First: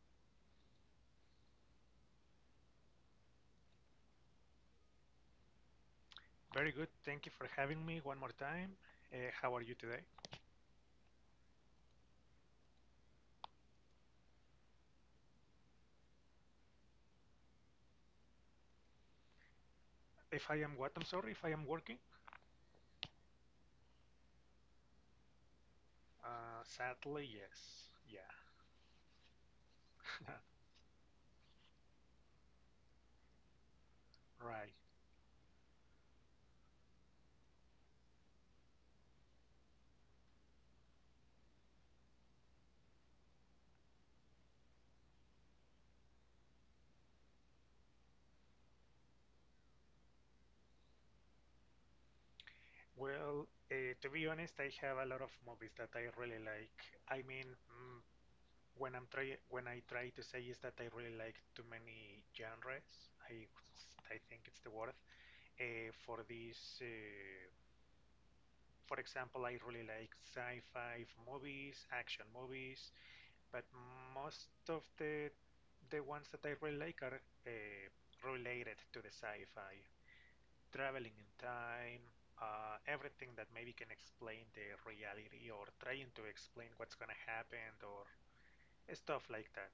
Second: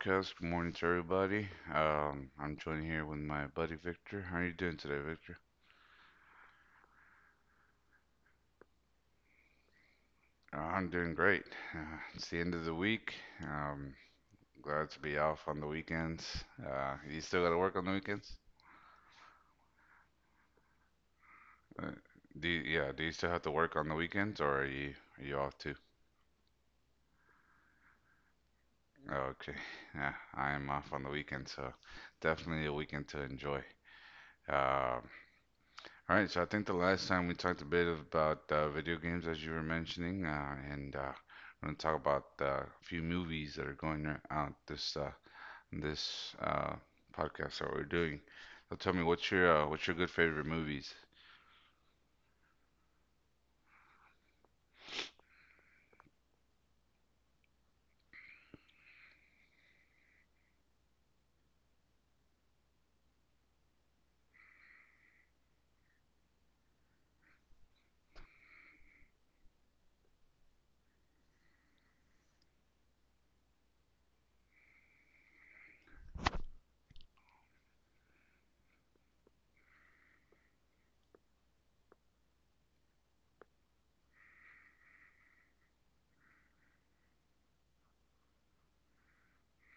podcast. Good morning to everybody. I'm joined here with my buddy Victor. How are you doing today, Victor? Very good. Thank you for having me one more time. How are you today? I'm doing great. It's the end of the week. Um, Glad to be off on the weekends. You still got to work on the weekends? If I am what? I'm sorry, if I am Uh, working? Yeah, do you still have to work on the weekends, or are you off too? Sadly, yes. Yeah. Okay, yeah, I am off on the weekend, so definitely a weekend to enjoy. Right. Um, All right, so I think the last time we talked a bit about video games, as you were mentioning, and we're gonna talk about a few movies that are going out this podcast that we're doing. So tell me, what's your good favorite movies? Well, to be honest, I have a lot of movies that I really like. I mean, when I try to say is that I really like too many genres. I I think it's the word. For this, for example, I really like sci-fi movies, action movies, but most of the ones that I really like are uh, related to the sci-fi, traveling in time, everything that maybe can explain the reality or trying to explain what's gonna happen or stuff like that.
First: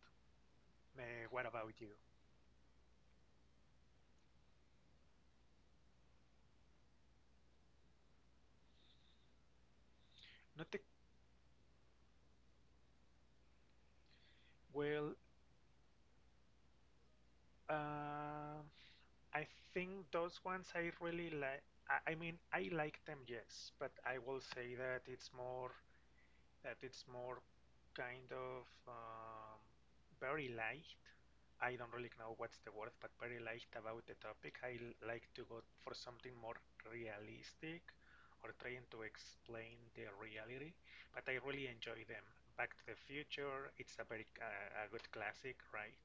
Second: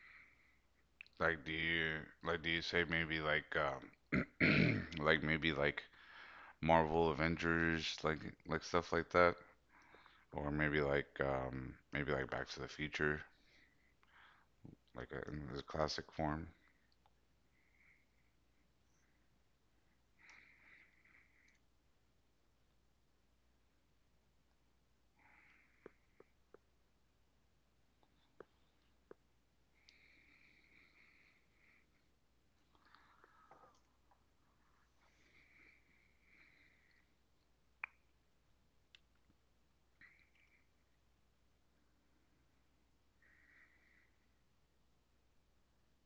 Uh, Like, what do about you? you like do you say maybe like like Marvel Avengers, like stuff like that, or Not the, maybe like maybe like Back to the Future, like well. In the classic form? Uh, I think those ones I really like. I mean, I like them, yes, but I will say that it's more kind of very light. I don't really know what's the word, but very light about the topic. I like to go for something more realistic or trying to explain the reality, but I really enjoy them. Back to the Future, it's a very a good classic, right?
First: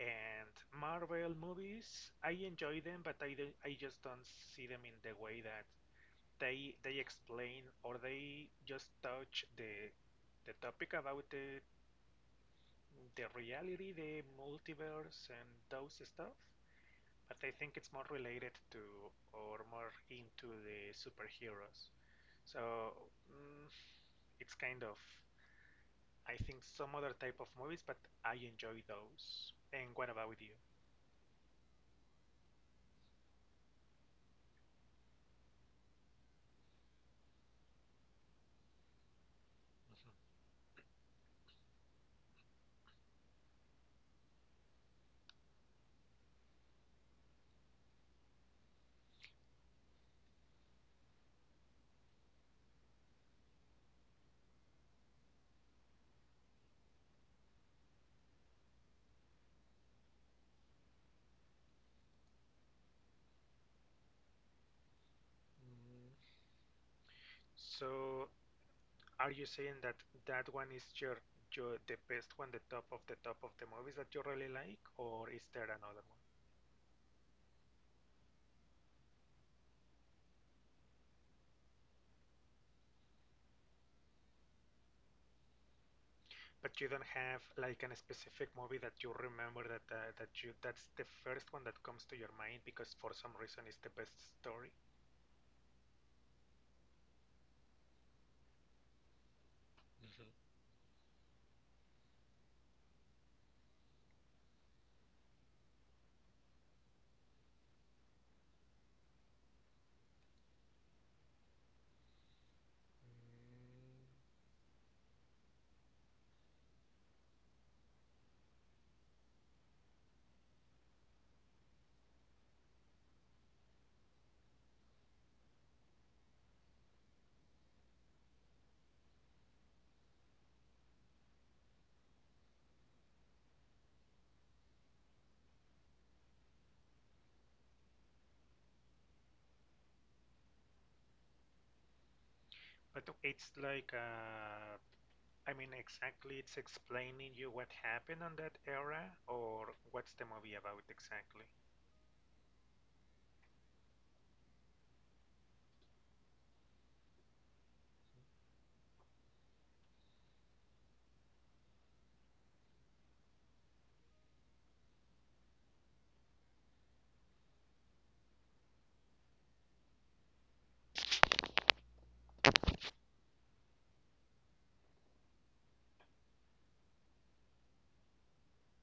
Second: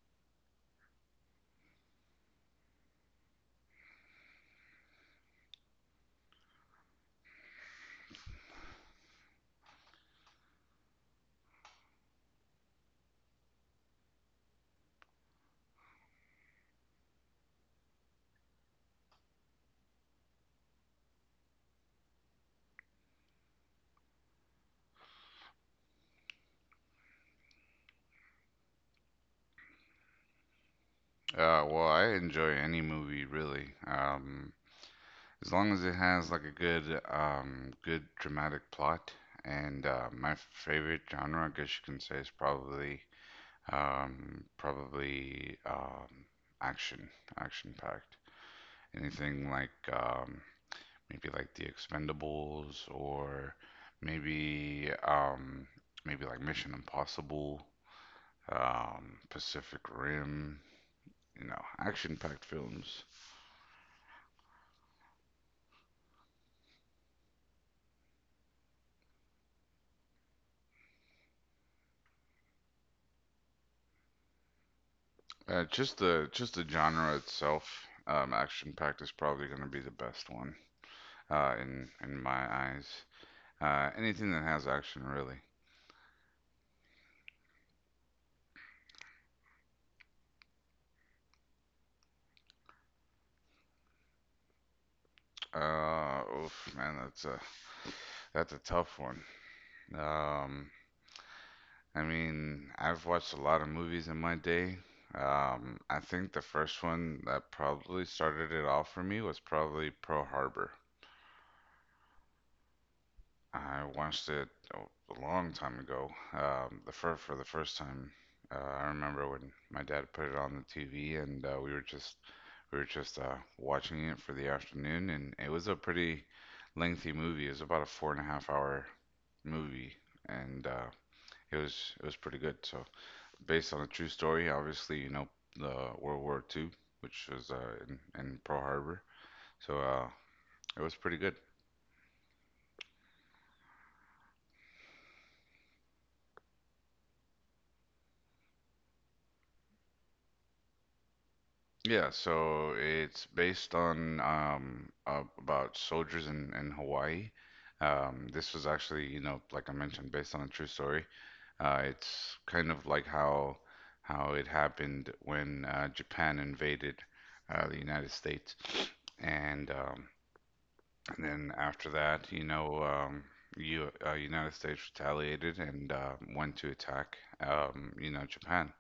And Marvel movies, I enjoy them, but I just don't see them in the way that they explain or they just touch the topic about the reality, the multiverse, and those stuff. But I think it's more related to or more into the superheroes. So mm, it's kind of I think some other type of movies, but I enjoy those. And what about you? Well, I enjoy any movie really, as long as it has like a good, good dramatic plot. And Mhm. My favorite genre, I guess you can say, is probably action, action-packed. Anything like maybe like The Expendables, or maybe um, maybe like Mission Impossible, Pacific Rim. You know, action-packed films. Mm, So are you saying that that one is your the best one, the top of the top of the movies that you really like, or is there Uh, just another one? the just the genre itself, action packed is probably going to be the best one in my eyes. Anything that has action, really. But you don't have like an specific movie that you remember that that you that's the first one that comes to your mind because for some reason it's the best story. Oof, man, that's a tough one. Mhm. Um, I mean, I've watched a lot of movies in my day. I think the first one that probably started it off for me was probably Pearl Harbor. I watched it a a long time ago. The fir for the first time, I remember when my dad put it on the TV, and we were just watching it for the afternoon, and it was a pretty lengthy movie. It was about a four and a half hour movie, and it was pretty good. So based on a true story, obviously, you know, the World War II, which was in Pearl Harbor. So it was pretty good. But it's like, I mean exactly it's explaining you what happened on that era or what's the movie about exactly? Yeah, so it's based on about soldiers in Hawaii. This was actually, you know, like I mentioned, based on a true story. It's kind of like how it happened when Japan invaded the United States, and and then after that, you know, you United States retaliated and went to attack, you know, Japan.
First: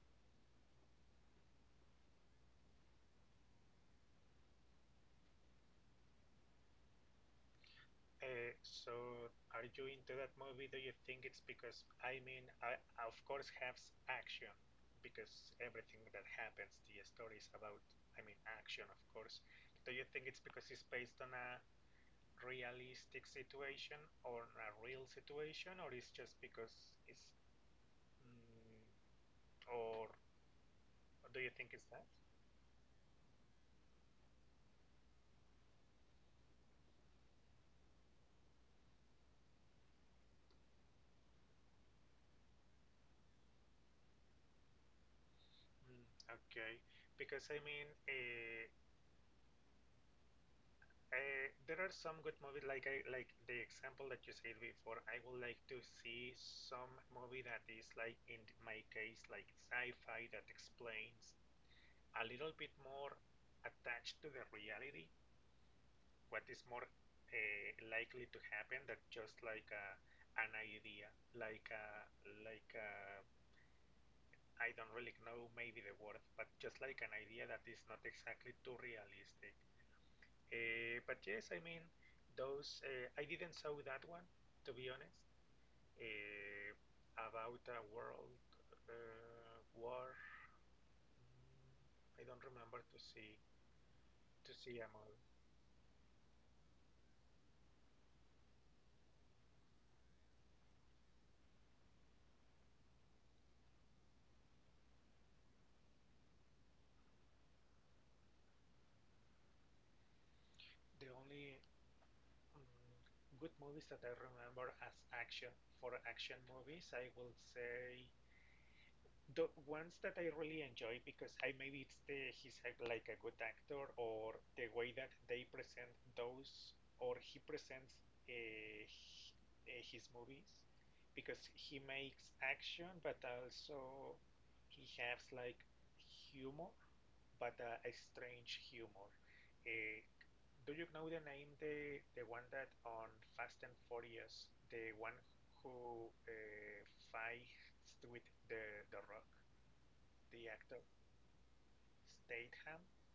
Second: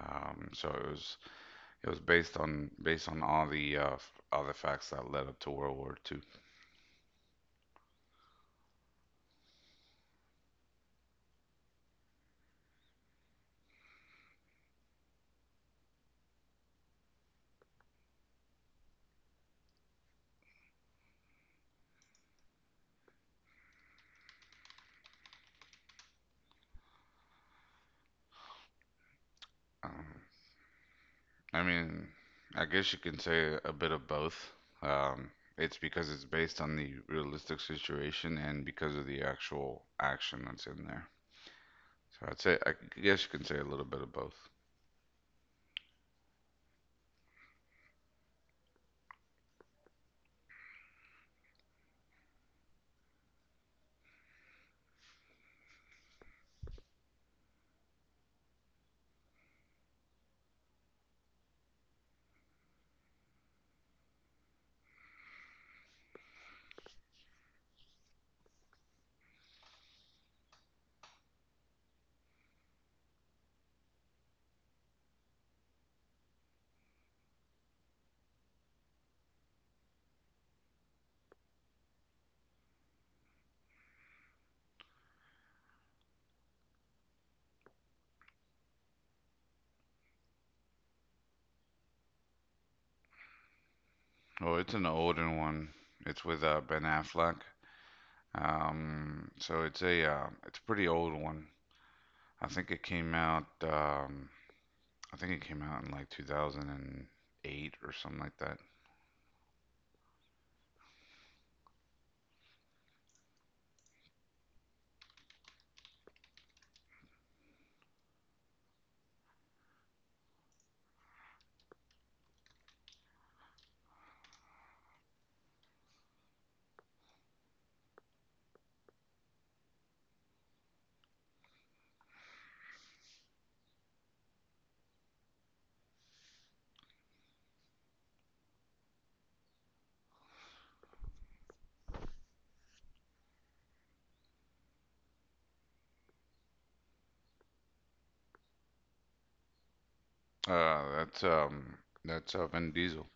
So it was based on based on all the all the facts that led up to World War Two. So, are you into that movie? Do you think it's because I mean, I of course has action because everything that happens, the story is about, I mean, action, of course. Do you think it's because it's based on a realistic situation or a real situation, or it's just because it's, mm, or Um, do you I think it's that? mean, I guess you can say a bit of both. Um, it's because it's based on the realistic situation and because of the actual action that's in there. So I'd say I guess you can say a little bit of both. Mm, okay, because I mean, there are some good movies, like I like the example that you said before. I would like to see some movie that is like in my case, like sci-fi that explains a little bit more attached to the reality, what is more likely to happen. That just an idea, like a, I don't really know maybe the word, but just like an idea that is not exactly too realistic. But yes, I mean, those I didn't saw that one to be honest. Uh, about a world war, I don't remember to see to Oh, it's see an a movie. older one. It's with Ben Affleck. So it's a pretty old one. I think it came out. Um, I think it came out in like 2008 or something like that. The only mm, good movies that I remember as action for action movies, I will say the ones that I really enjoy because I maybe it's the he's a, like a good actor or the way that they present those or he presents uh, his movies because he makes action but also he has like humor but a strange humor. Uh, do you know the name the one that on Fast and Furious the one who fights with the Rock? The actor Uh, that's um, that's Vin Statham. Diesel.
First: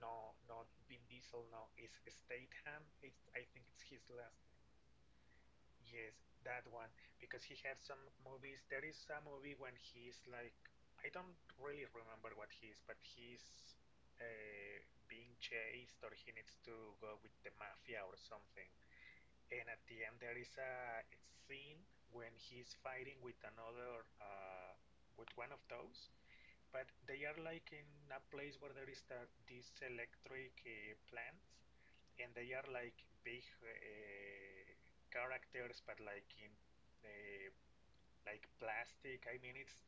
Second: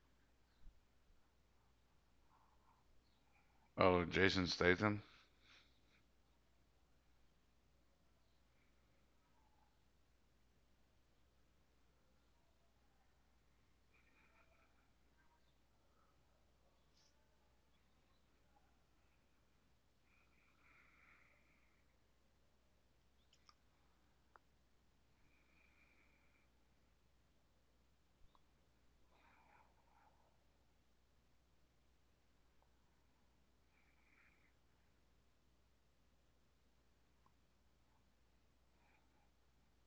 No, not Vin Diesel. No, it's Statham. It's I think it's Oh, his Jason last Statham. name. Yes, that one because he has some movies. There is a movie when he's like I don't really remember what he is, but he's uh, being chased or he needs to go with the mafia or something. And at the end, there is a scene when he's fighting with another with one of those but they are like in a place where there is that these electric plants, and they are like big characters, but like in uh, like plastic. I mean, it's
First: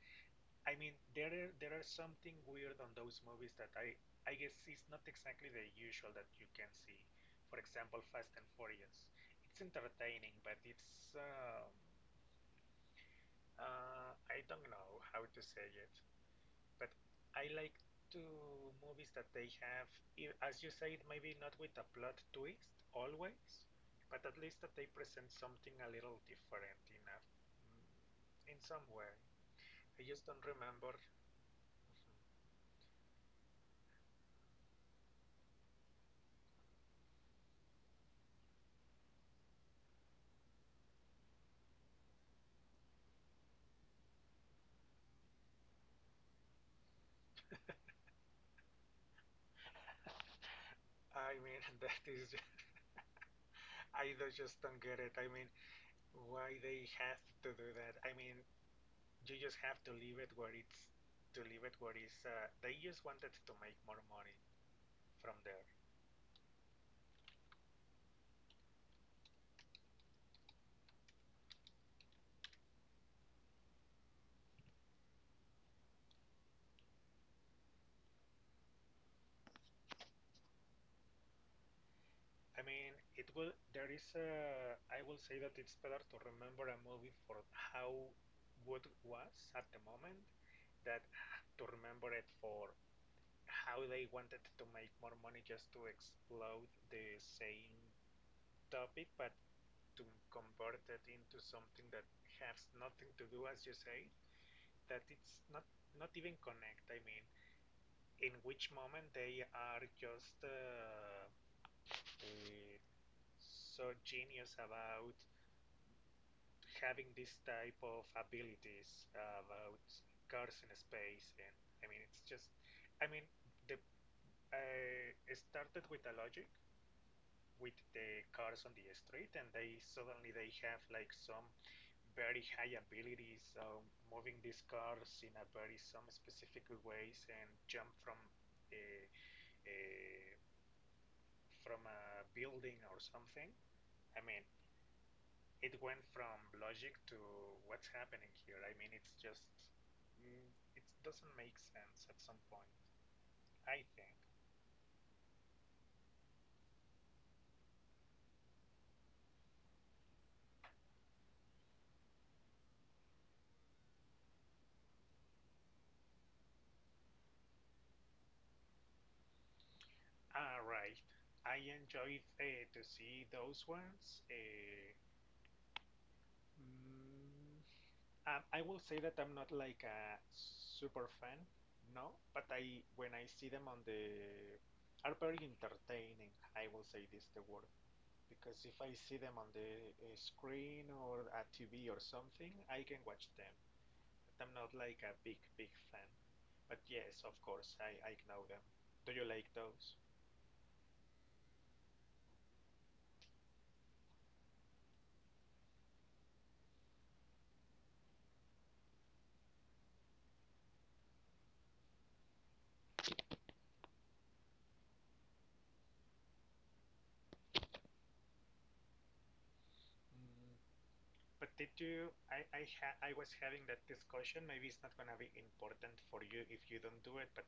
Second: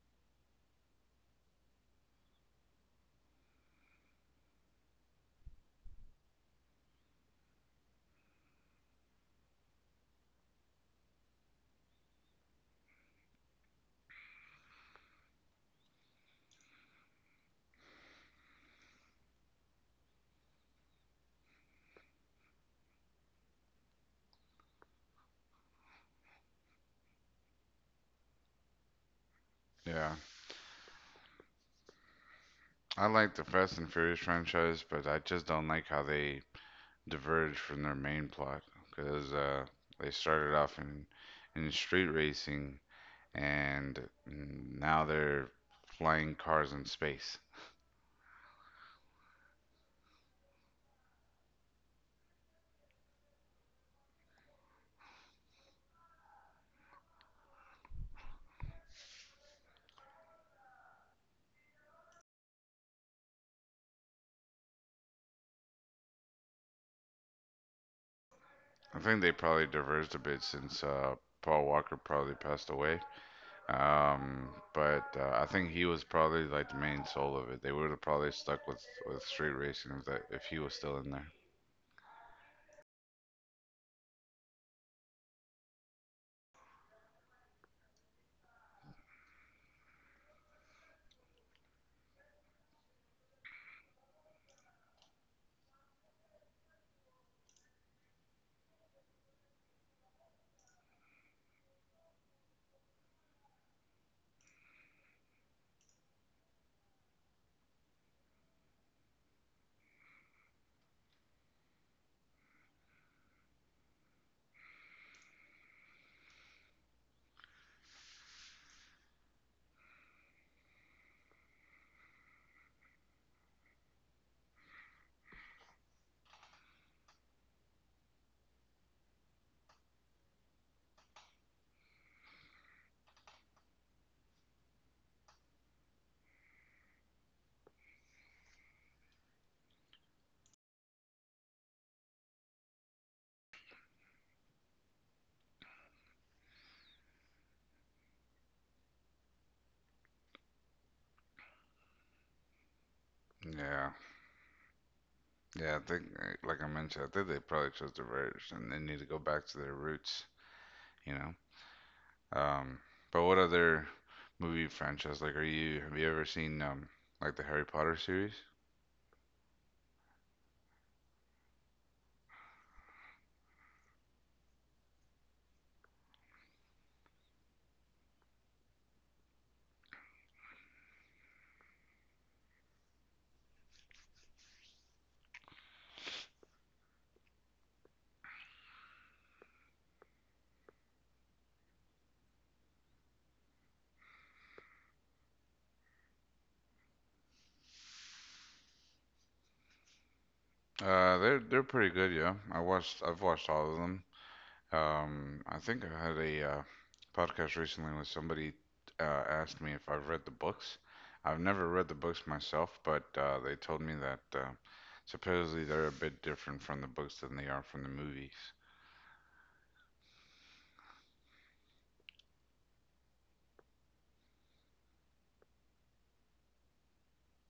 I mean there are something weird on those movies that I guess is not exactly the usual that you can see. For example, Fast and Furious. It's entertaining, but it's I don't know how to say it. But I like to movies that they have, as you said, maybe not with a plot twist always, but at least that they present something a little different in mm, in some way. I Yeah, just don't remember. I like the Fast and Furious franchise, but I just don't like how they diverge from their main plot because they started off in street racing and now they're flying cars in space. I mean, that is, I just don't get it. I mean, why they have to do that? I mean, you just have to leave it where it's, to leave it where it's, they just wanted to make more money from there. I think they probably diverged a bit since Paul Walker probably passed away. But I think he was probably like the main soul of it. They would have probably stuck with street racing if that if he was still in there. I mean, it will. There is a. I will say that it's better to remember a movie for how good it was at the moment, that to remember it for how they wanted to make more money just to explode the same topic, but to convert it into something that has nothing to do, as you say, that it's not not even connect. I mean, in which moment they are just uh, so genius about having this type of abilities about cars in space, and I mean, it's just, I mean, the it started with a logic with the cars on the street, and they suddenly they have like some very high abilities moving these cars in a very some specific ways and jump from a, a from a building or something. I mean, it went from logic to what's happening here. I mean, it's just mm, it doesn't make sense at some point. I Yeah, think. yeah. I think, like I mentioned, I think they probably chose the verge and they need to go back to their roots. You know. Um, but what other movie franchise are you? Have you ever seen like the Harry Potter series? Ah, right. I enjoyed to see those ones. Mm, I will say that I'm not like a super fan, no, but I when I see them on the are very entertaining. I will say this the word because if I see them on the screen or a TV or something, I can watch them. But I'm not like a big, big fan. But yes, of course, I know them. Do you like those? They're pretty good. Yeah, I've watched all of them. I think I had a podcast recently where somebody uh, asked me if I've read the books. I've never read the books myself, but they told me that supposedly they're a bit different from the books than they are from the movies. Mm, But did you? I was having that discussion. Maybe it's not gonna be important for you if you don't do it. But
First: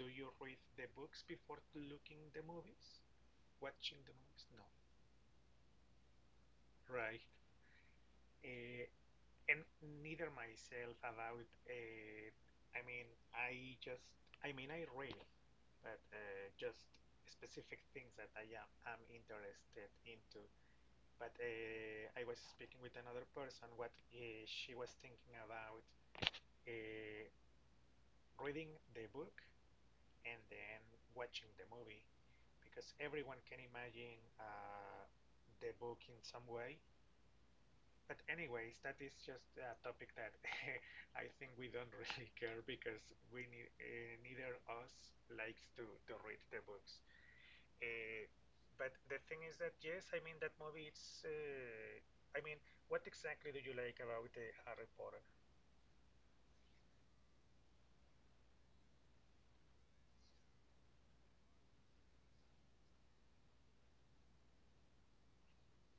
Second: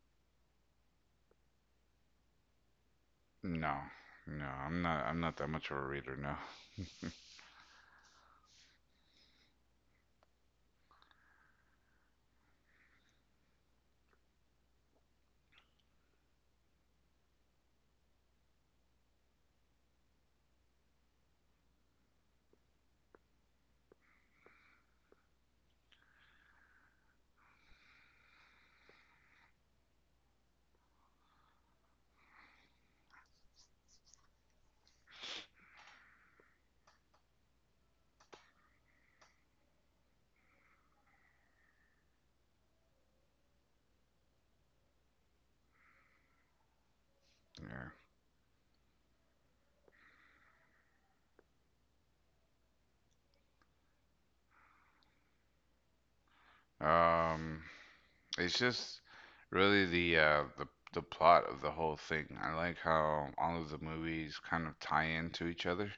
do you read the books before looking the movies? No, Watching the movies? no, No. I'm not. I'm not that much of a reader. No, Right. Uh, and neither myself about. I mean, I just. I mean, I read, but just specific things that I am interested into. But I was speaking with another person what she was thinking about uh, reading the book and then watching the movie because everyone can imagine the book in some way. But anyways, that is just a topic that I think we don't really care because we need, neither us likes to read the books. Uh, but the thing is that yes, I mean that movie. It's I mean, what exactly do you like about Harry Potter? yeah. It's just really the plot of the whole thing. I like how all of the movies kind of tie into each other.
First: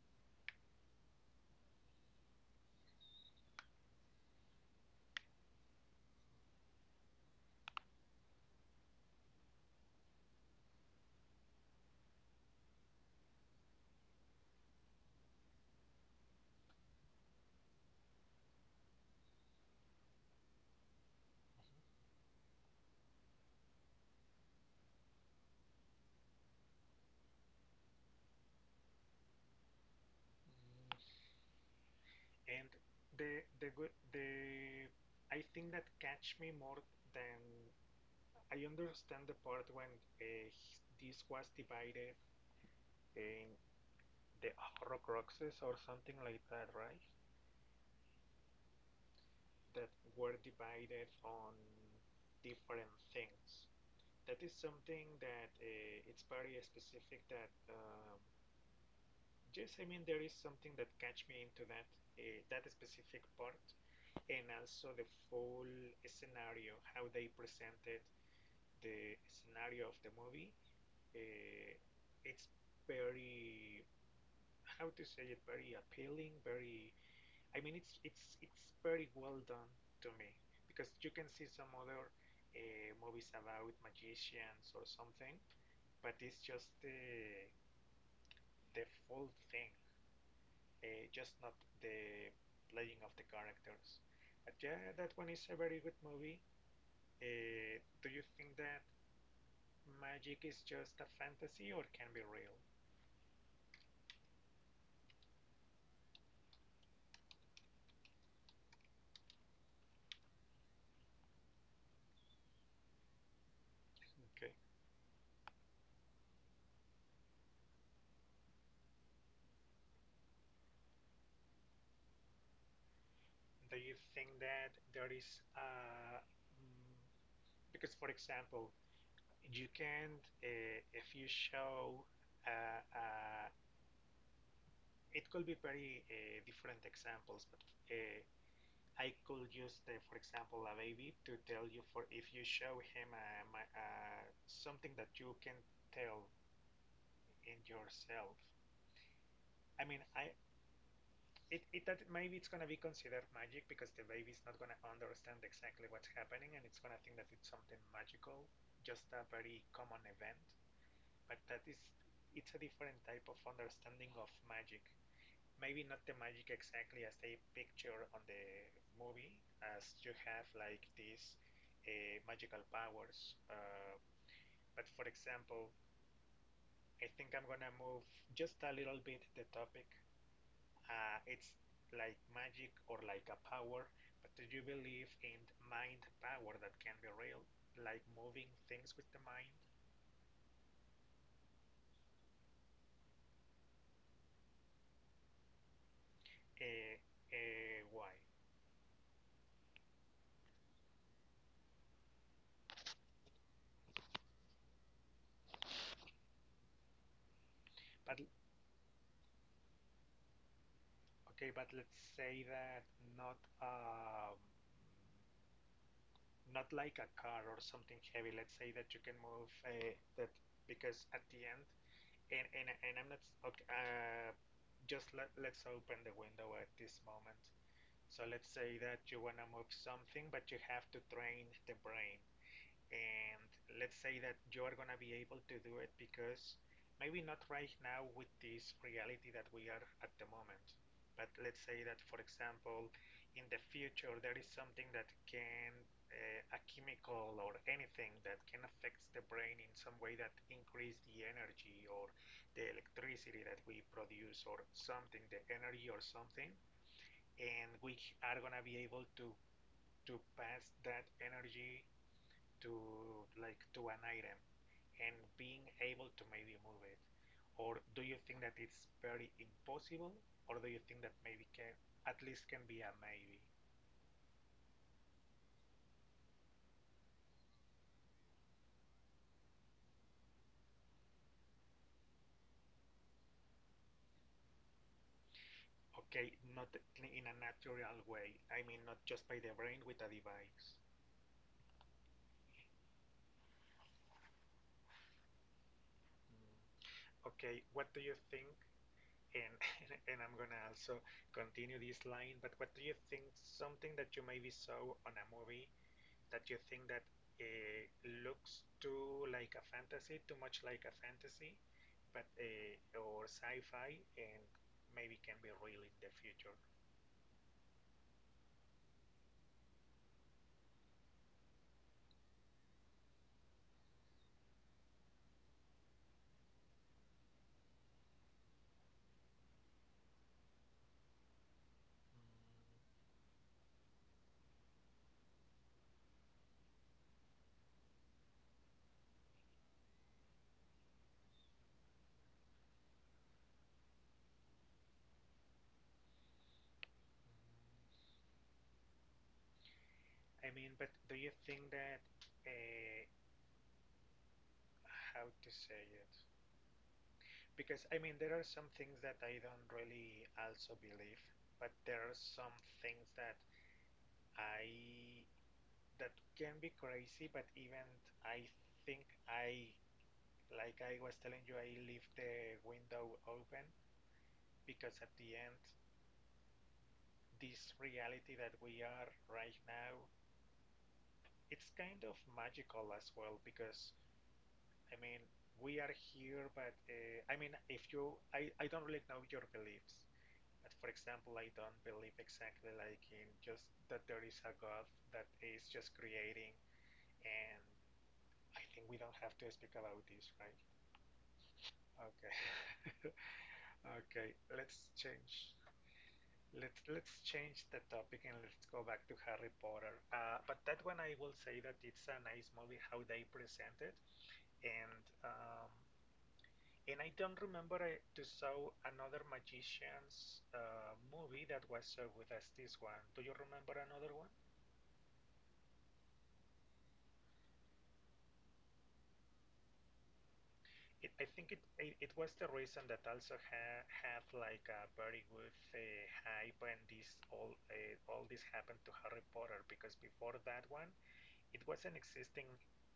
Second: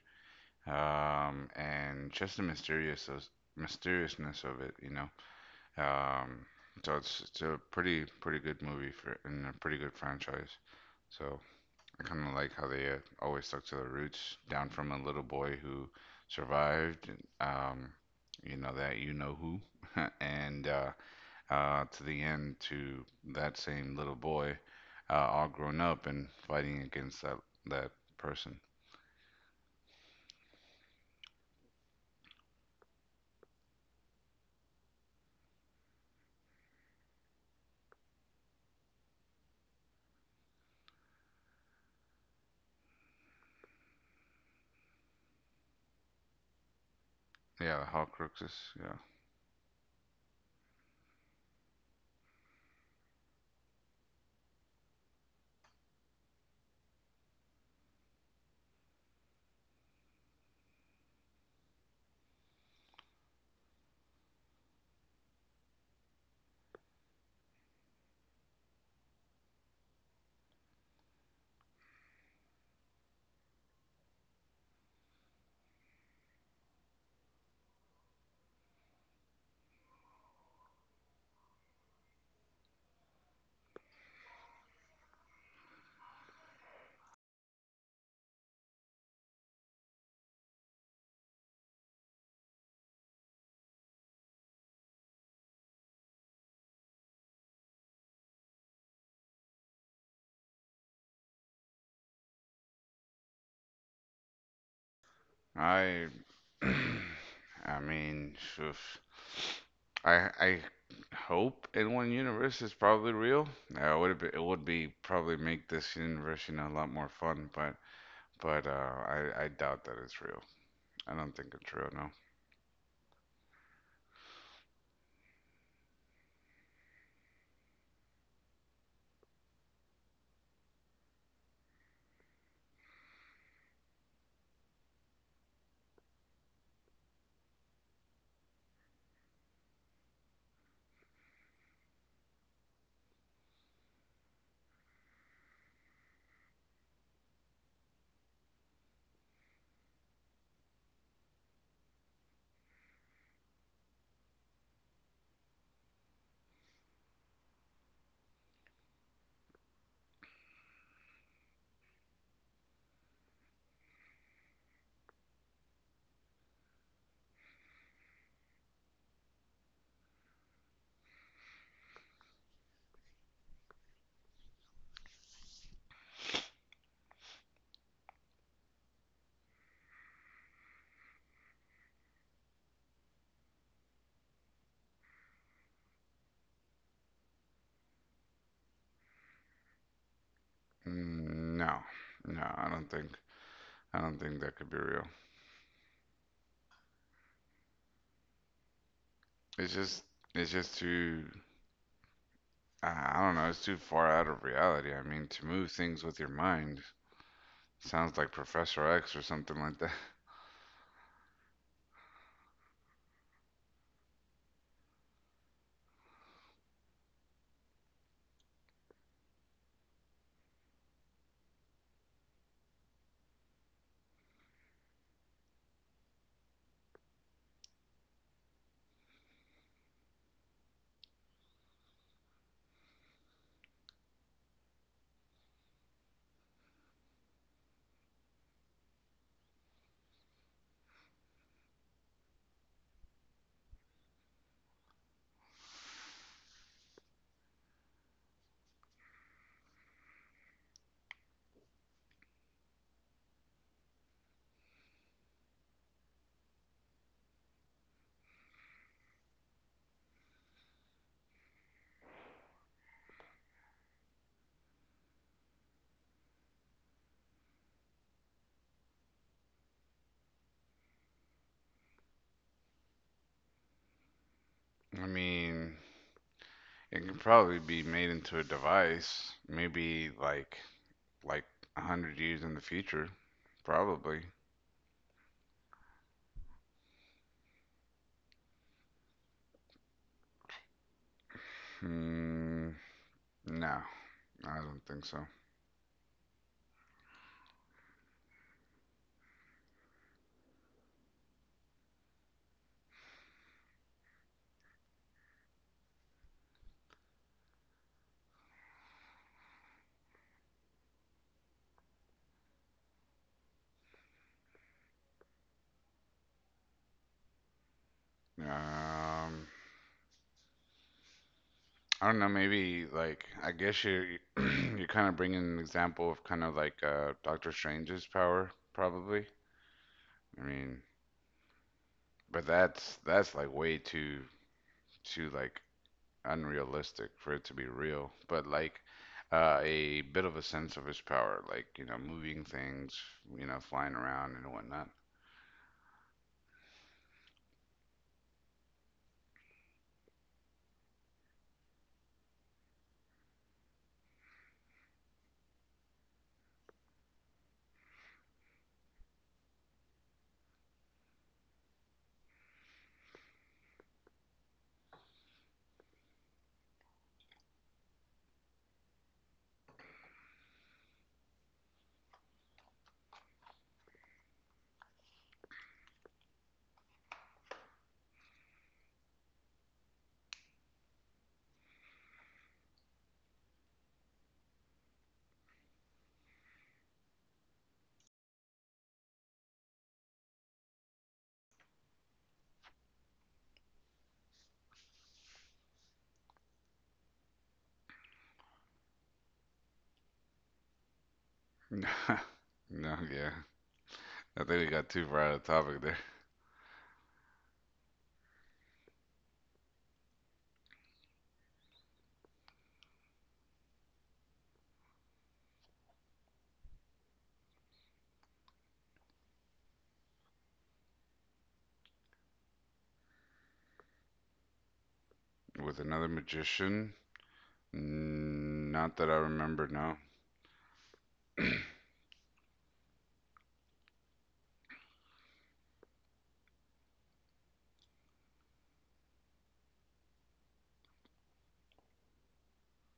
And just the mysteriousness of it, you know. Um, so it's a pretty good movie for and a pretty good franchise. So I kind of like how they always stuck to their roots, down from a little boy who survived, um, you know that you know who, and Mhm. to the end to that same little boy, all grown up and fighting against that person. Mm, And the the good the I think that catch me more than I understand the part when uh, this was divided in the Horcruxes or something like that, right? Yeah, the Horcruxes. Yeah. That were divided on different things. That is something that it's very specific that just I mean there is something that catch me into that that specific part and also the full scenario how they presented the scenario of the movie uh, it's very how to say it very appealing very I mean it's very well done to me because you can see some other movies about magicians or something but it's just the full thing, just not the playing of the characters. But yeah, that one is a very good movie. Do you think that magic is just a fantasy or can be real? I, I mean, phew. I hope in one universe is probably real. It Okay. would be probably make this universe, you know, a lot more fun. But I doubt that it's real. I don't think it's real. No. Do you think that there is a mm, because, for example, you can if you show uh, uh, it could be very different examples, but uh, I could use, the, for example, a baby to tell you for if you show him a, something that you can tell in yourself. I mean, I it, it that maybe it's gonna be considered magic because the baby's not gonna understand exactly what's happening and it's gonna think that it's something magical, just a very common event. But that is, it's a different type of understanding of magic maybe not the magic exactly as they picture on the movie, as you have like these magical powers. But for example, I think I'm gonna move just a little bit the topic. It's like magic or like a power, but do you believe in mind power that can be real, like moving things with the mind? No, no, I don't think that could be real. Uh, why? It's just too I don't know. It's too far out of reality. I mean, to move things with your mind sounds But like Professor X or something like Okay, but let's say that not um, not like a car or something heavy. Let's say that you can move that because at the end, and I'm not okay. Just let's open the window at this moment. So let's say that you want to move something, but you have to train the brain and let's say that you are gonna be able to do it because maybe not right now with this reality that we are at the moment, but let's say that, for example, in the future there is something that can a chemical or anything that can affect the brain in some way that increase the energy or the electricity that we produce or something the energy or something and we are gonna be able to pass that energy to like to an item and being able to maybe move it? Or do you think that it's very impossible? Or do you think that maybe can at least can be a maybe? I mean, it can probably be made into a device, maybe like a hundred years in the future, probably. Okay, not in a natural way. I mean, not just by the brain with a device. Hmm, no, I don't think so. Mm. Okay, what do you think? And and I'm gonna also continue this line. But what do you think? Something that you maybe saw on a movie that you think that it looks too like a fantasy, too much like a fantasy, but or sci-fi, and maybe can be real in the future. Um, I don't know. Maybe like I guess you you're kind of bringing an example of kind of like Doctor Strange's power, probably. I mean, but that's like way too like unrealistic for it to be real, but like a bit of a sense of his power, like, you know, moving things, you know, flying around and whatnot. I mean, but do you think that uh, how to say it? Because I mean, there are some things that I don't really also believe, but there are some things I that can be crazy, but even I think I like I was telling you, I leave the window open because at the end, this reality that we are right now, it's kind of magical as well because, I mean, we are here, but I mean, if you, I don't really know your beliefs. But for example, I don't believe exactly like in just that there is a God that is just creating, and I think we don't have to speak about this, right? Okay. No, yeah. Okay, I think we let's got too far out of change. topic there. Let's change the topic and let's go back to Harry Potter. But that one I will say that it's a nice movie how they present it, and um, and I don't remember to saw another magician's movie that was so good as this one. Do you remember another one? With another magician? Mm, not that I remember, no. I think it was the reason that also had like a very good hype and this all this happened to Harry Potter because before that one it wasn't existing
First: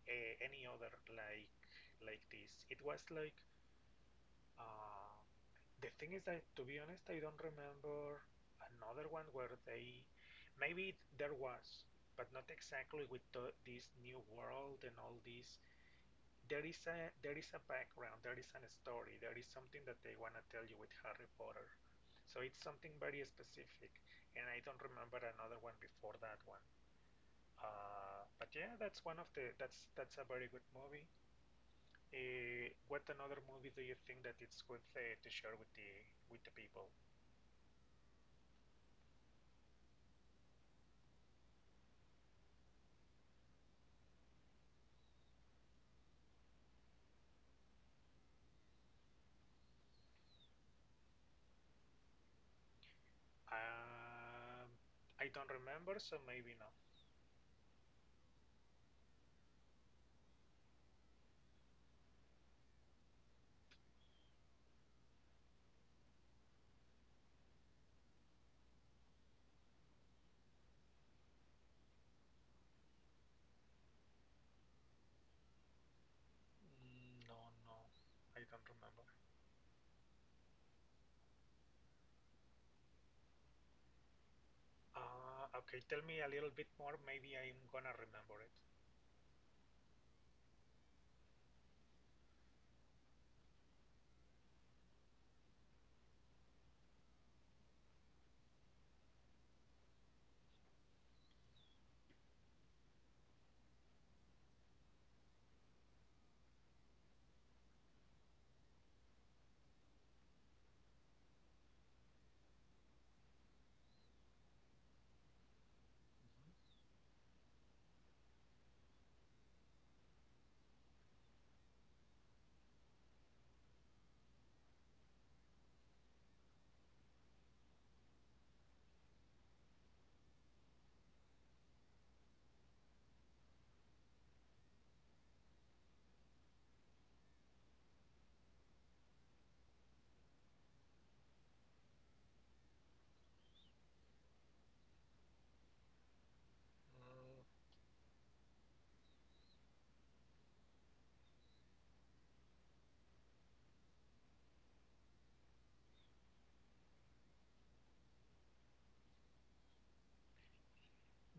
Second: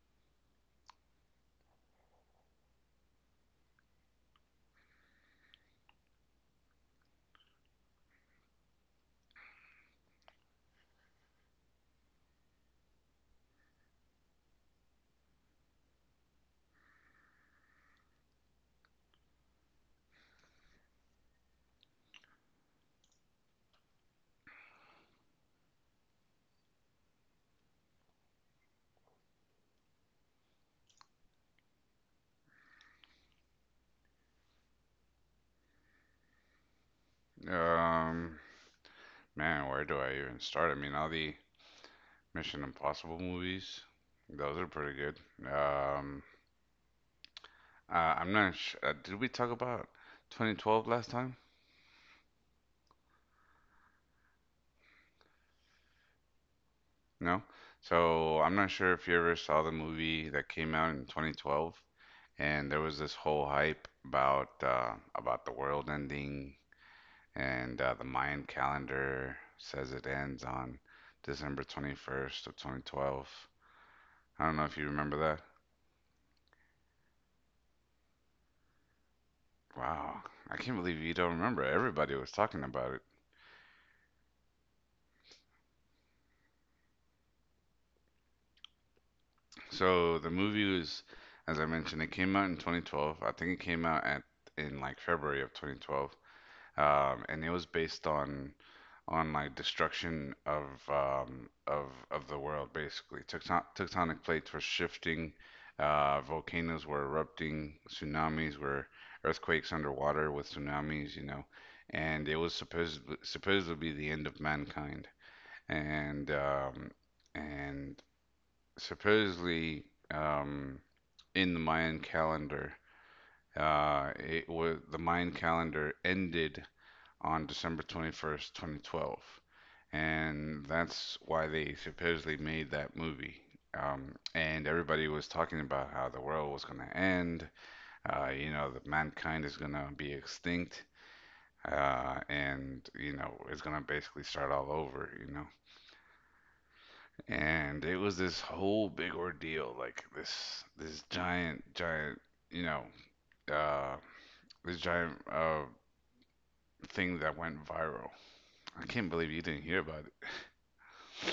any other like this. It was like uh, the thing is that to be honest, I don't remember another one where they maybe there was, but not exactly with this new world and all this. There is a background, there is a story, there is something that they wanna tell you with Harry Potter. So it's something very specific, and I don't remember another one before that one. But yeah, that's one of the that's a very good movie. What another movie do you think that it's good to share with the people? Um, man, where do I even start? I mean, all the Mission Impossible movies, those are pretty good. Um, I'm not sure. Did we talk about 2012 last time? Um, I don't remember, so maybe no. No? So I'm not sure if you ever saw the movie that came out in 2012, and there was this whole hype about the world ending, and the Mayan calendar says it ends on December 21st of 2012. I don't know if you remember that. Mm, no, no, I don't remember. Wow, I can't believe you don't remember. Everybody was talking about it. Okay, tell me a little bit more. Maybe I'm gonna remember it. So the movie was, as I mentioned, it came out in 2012. I think it came out at in like February of 2012. And it was based on like destruction of um, of of the world basically. Tectonic plates were shifting, volcanoes were erupting, tsunamis were earthquakes underwater with tsunamis, you know, and it was supposedly the end of mankind, and Mhm. um, and supposedly um, in the Mayan calendar, it was the Mayan calendar ended on December 21st, 2012. And that's why they supposedly made that movie. And everybody was talking about how the world was going to end, you know, that mankind is going to be extinct. And you know it's gonna basically start all over, you know. Mm, And it was this whole big ordeal, like this giant, you know, uh, this giant thing that went viral. I can't believe you didn't hear about it.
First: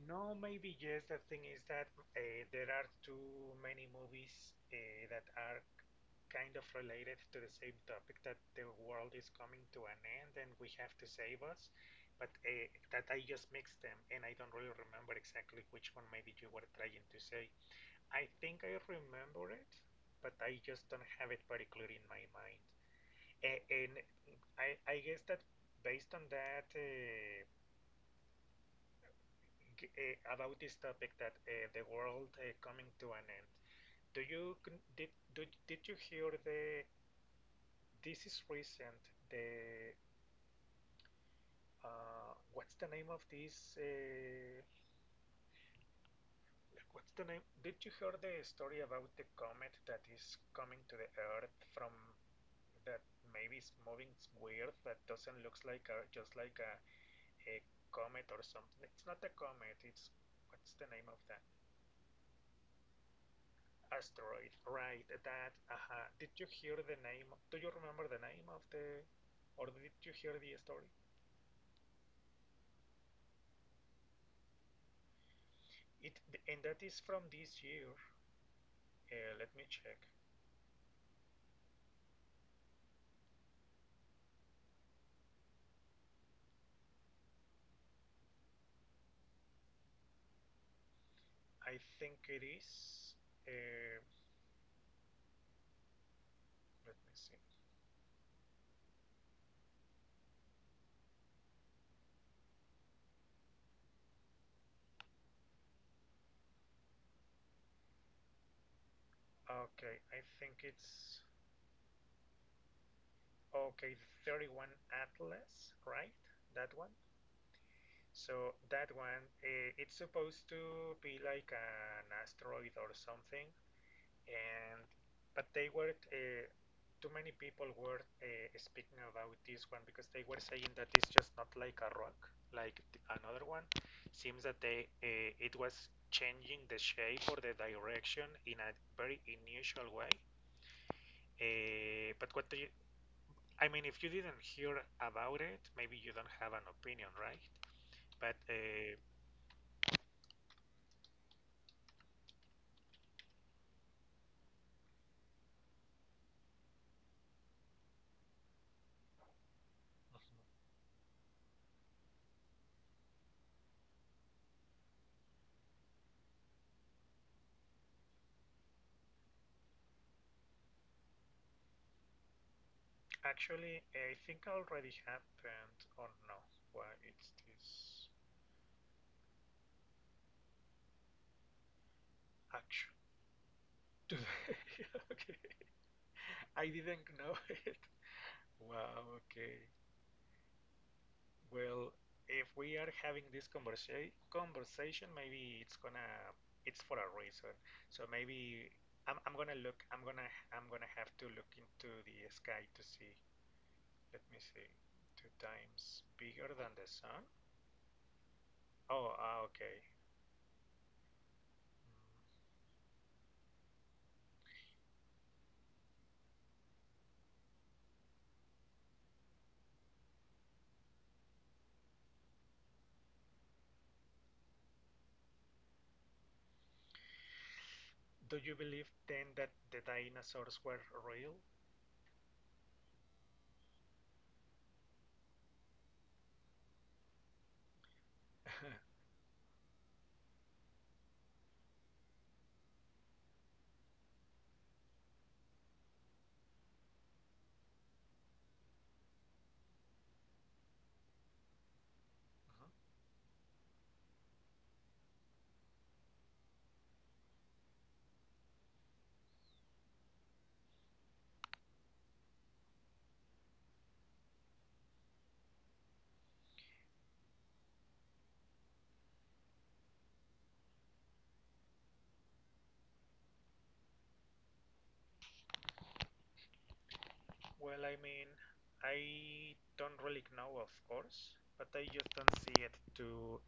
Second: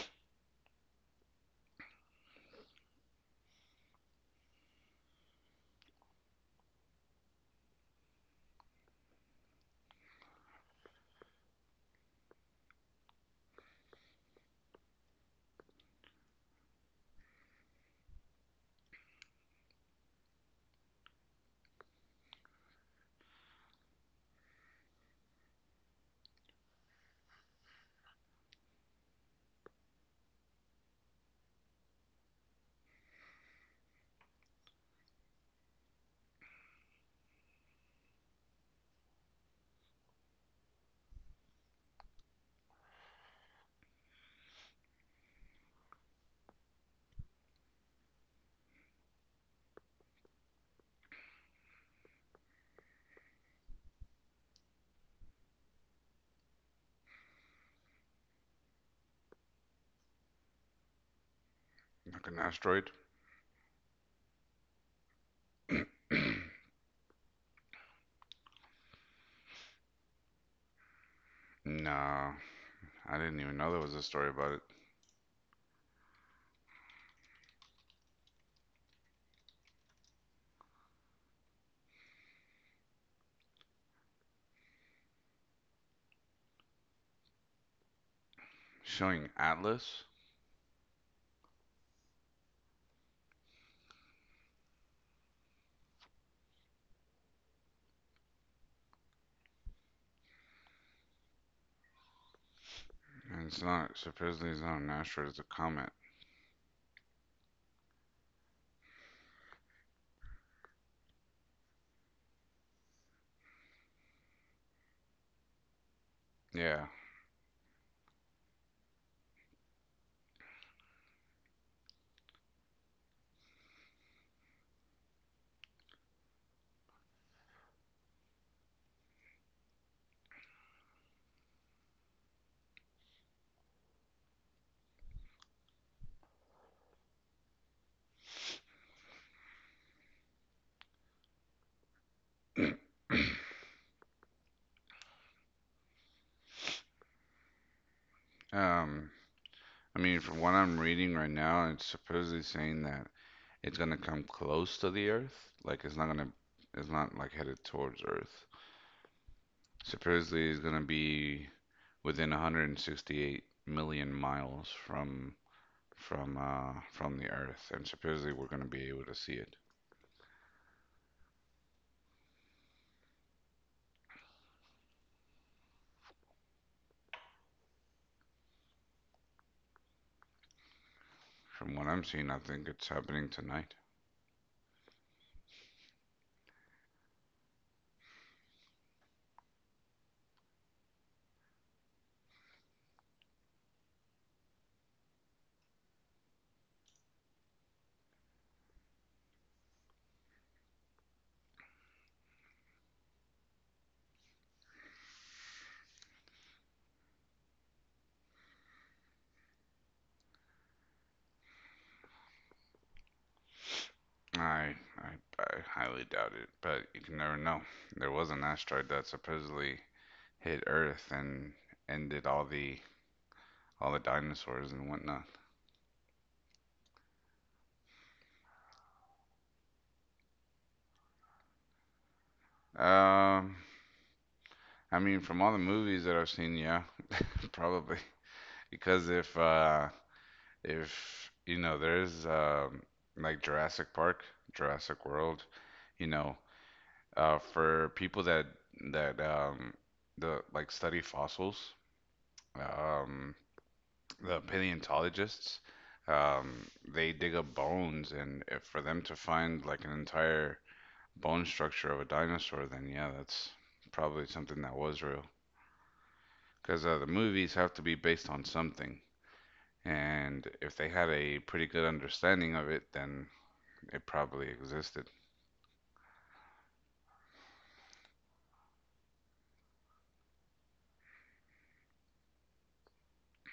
no, maybe yes. The thing is that there are too many movies that are kind of related to the same topic that the world is coming to an end and we have to save us, but that I just mixed them and I don't really remember exactly which one maybe you were trying to say. I think I remember it, but I just don't have it very clear in my mind. And I guess that based on that, about this topic that the world coming to an end, do you con- did, did you hear the this is recent the what's the name of this? Like, what's the name? Did you hear the story about the comet that is coming to the Earth from that maybe it's moving weird that doesn't looks like a just like a comet or something. It's not a comet. It's what's the name of that? Like an asteroid. Asteroid, right? That. Uh-huh. Did you hear the name? Do you remember the name of the, or did you hear the story? No, I didn't even know there was a story about it. It and that is from this year. Let me check. Showing Atlas? I think it is. Uh, Let me see. And it's not, supposedly it's not an asteroid, it's a comet. Okay, I think it's okay. 31 Atlas, right? That Yeah. one. So that one, it's supposed to be like an asteroid or something, and but they were too many people were speaking about this one because they were saying that it's just not like a rock like another one seems that they it was changing the shape or the direction in a very unusual way but what do you I mean if you didn't hear about it maybe you don't have an opinion right but Um, I mean, from what I'm reading right now, it's supposedly saying that it's gonna come close to the Earth. Like, it's not like headed towards Earth. Supposedly it's gonna be within 168 million miles from from the Earth, and supposedly we're gonna be able to see it. Actually, I think already happened. Oh no, why it's this From what I'm seeing, I think it's action? happening tonight. To okay. I didn't know it. Wow, okay. Well, if we are having this conversation, maybe it's for a reason. So maybe I'm gonna have to look into the sky to see. Let me see. Two times bigger than the sun? Oh, ah, okay. Mm. I, I I highly doubt it, but you can never know. There was an asteroid that supposedly hit Earth and ended all the dinosaurs and whatnot. Do you believe then that the dinosaurs were real? Um, I mean, from all the movies that I've seen, yeah, probably because if you know, there's like Jurassic Park, Jurassic World, you know, for people that that the like study fossils, Mhm. um the paleontologists, um, they dig up bones, and if for them to find like an entire bone structure of a dinosaur, then yeah, that's probably something that was real. Because the movies have to be based on something, and if they had a pretty good understanding of it, then it probably existed. Well, I mean, I don't really know, of course, but I just don't see it to.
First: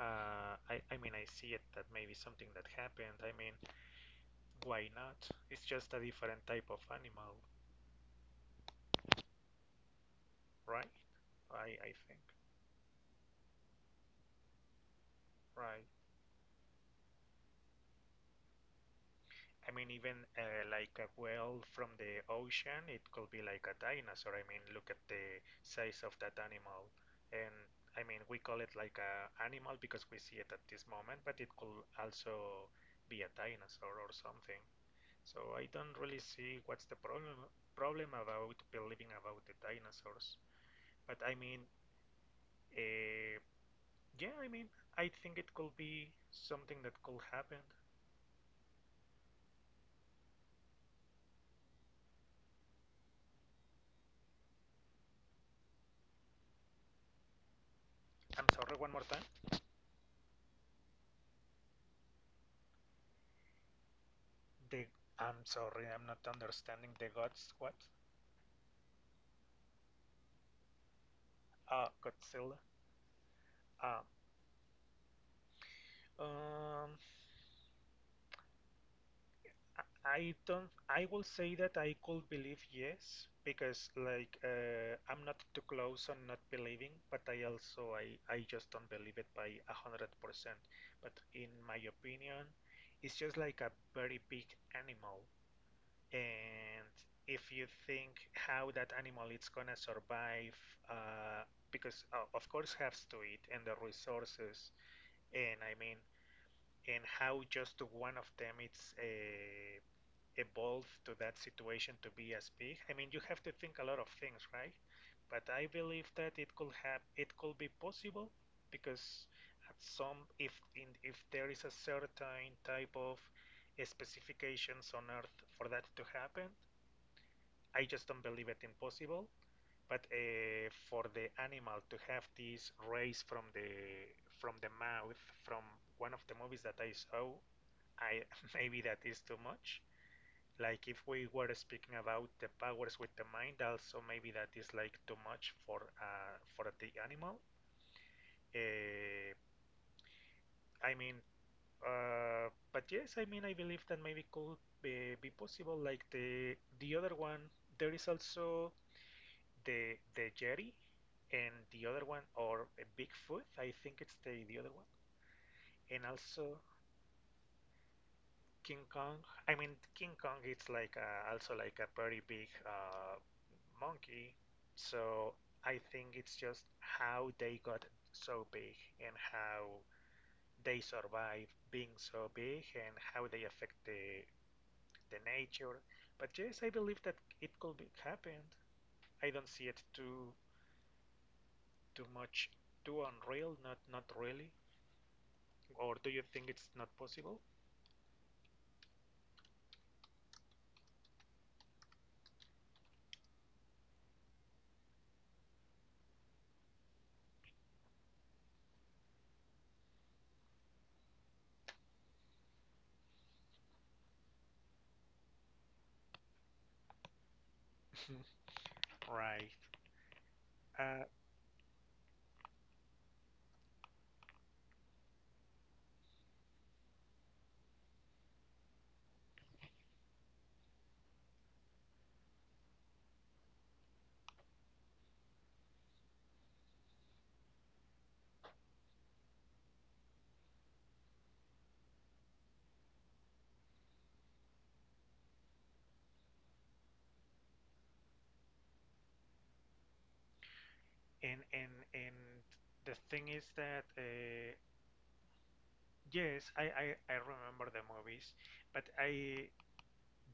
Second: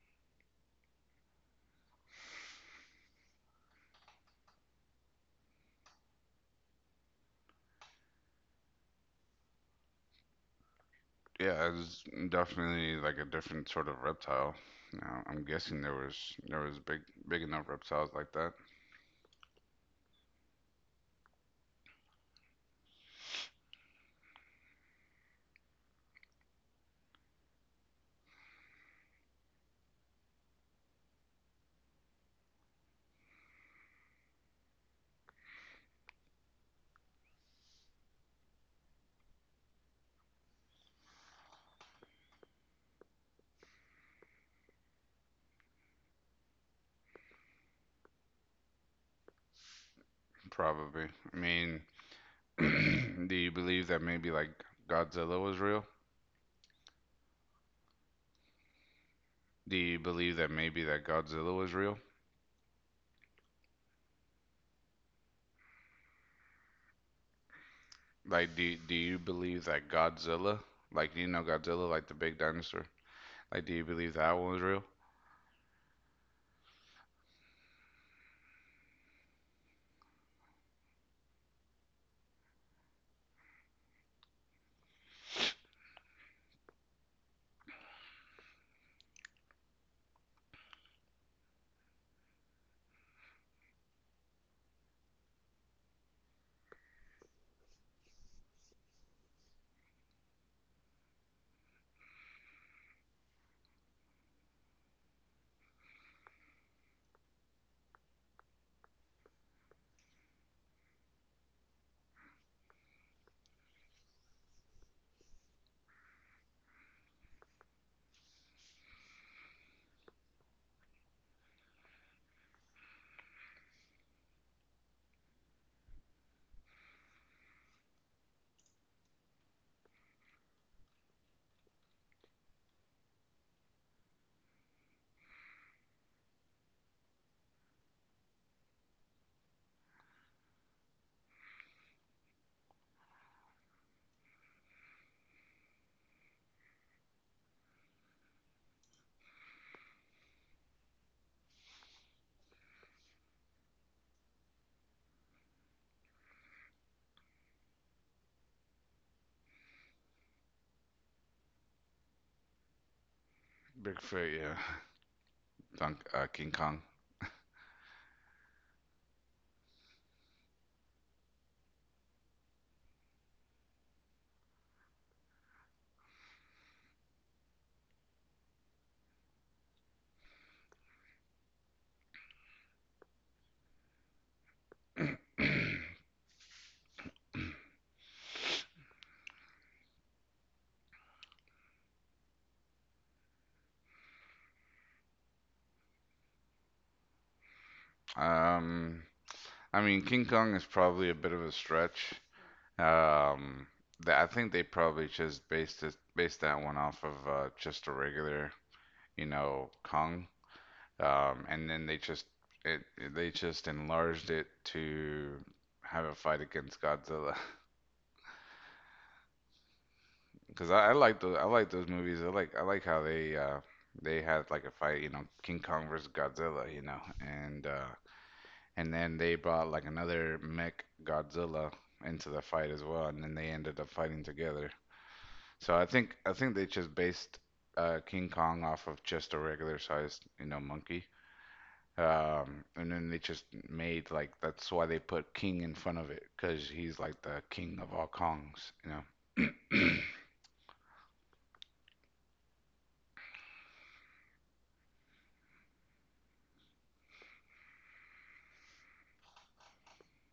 I mean, I see it that maybe something that happened. I mean, why not? It's just a different type of animal, right? Yeah, I it's think, definitely like a different sort of reptile. Now, I'm guessing right. there was big enough reptiles like that, I mean, even like a whale from the ocean, it could be like a dinosaur. I mean, look at the size of that animal. And I mean, we call it like a animal because we see it at this moment, but it could also be a dinosaur or something. So I don't really see what's the problem about believing about the dinosaurs. But I mean, uh, yeah, I mean, I think it could be something that could happen. probably. I mean, do you believe that maybe like Godzilla was real? I'm sorry, one more time. Do you believe that maybe that Godzilla was real? The I'm sorry, I'm not understanding the gods. What? Like, do you believe that Godzilla, like you know Godzilla, like the big Godzilla. dinosaur, like do you Uh, believe that one was real? um, I don't. I will say that I could believe yes because like I'm not too close on not believing, but I also I just don't believe it by 100%. But in my opinion, it's just like a very big animal. And if you think how that animal is gonna survive uh, because of course has to eat and the resources and I mean and how just one of them it's evolved to that situation to be as big I mean you have to think a lot of things right but I believe that it could be possible because at some if there is a certain type of specifications on earth for that to happen I just don't believe it impossible. But for the animal to have this race from the mouth from one of the movies that I saw, I maybe that is too much. Like if we were speaking about the powers with the mind, also maybe that is like too much for the animal. Uh, I mean, but yes, I mean I believe that maybe could be possible. Like the other one, there is also the Yeti and the other one or Bigfoot, I think it's Bigfoot, the yeah, other one, and Dunk, King also Kong. King Kong. I mean King Kong, it's like also like a very big monkey, so I think it's just how they got so big and how they survive being so big and how they affect the nature. But yes, I believe that it could be happened. I don't see it too much too unreal, not really. Or do you think it's not possible? Um, I mean King Kong is probably a bit of a stretch. Um, I think they probably just based that one off of just a regular, you know, Kong. And then they just it they just enlarged it to have a fight against Godzilla. Right. Because Uh, I like those movies. I like how they had like a fight, you know, King Kong versus Godzilla, you know, and and then they brought like another mech Godzilla into the fight as well, and then they ended up fighting together. So I think they just based King Kong off of just a regular sized, you know, monkey. And then they just made like that's why they put king in front of it because he's like the king of all Kongs, you know. and the thing is that yes, I remember the movies, but I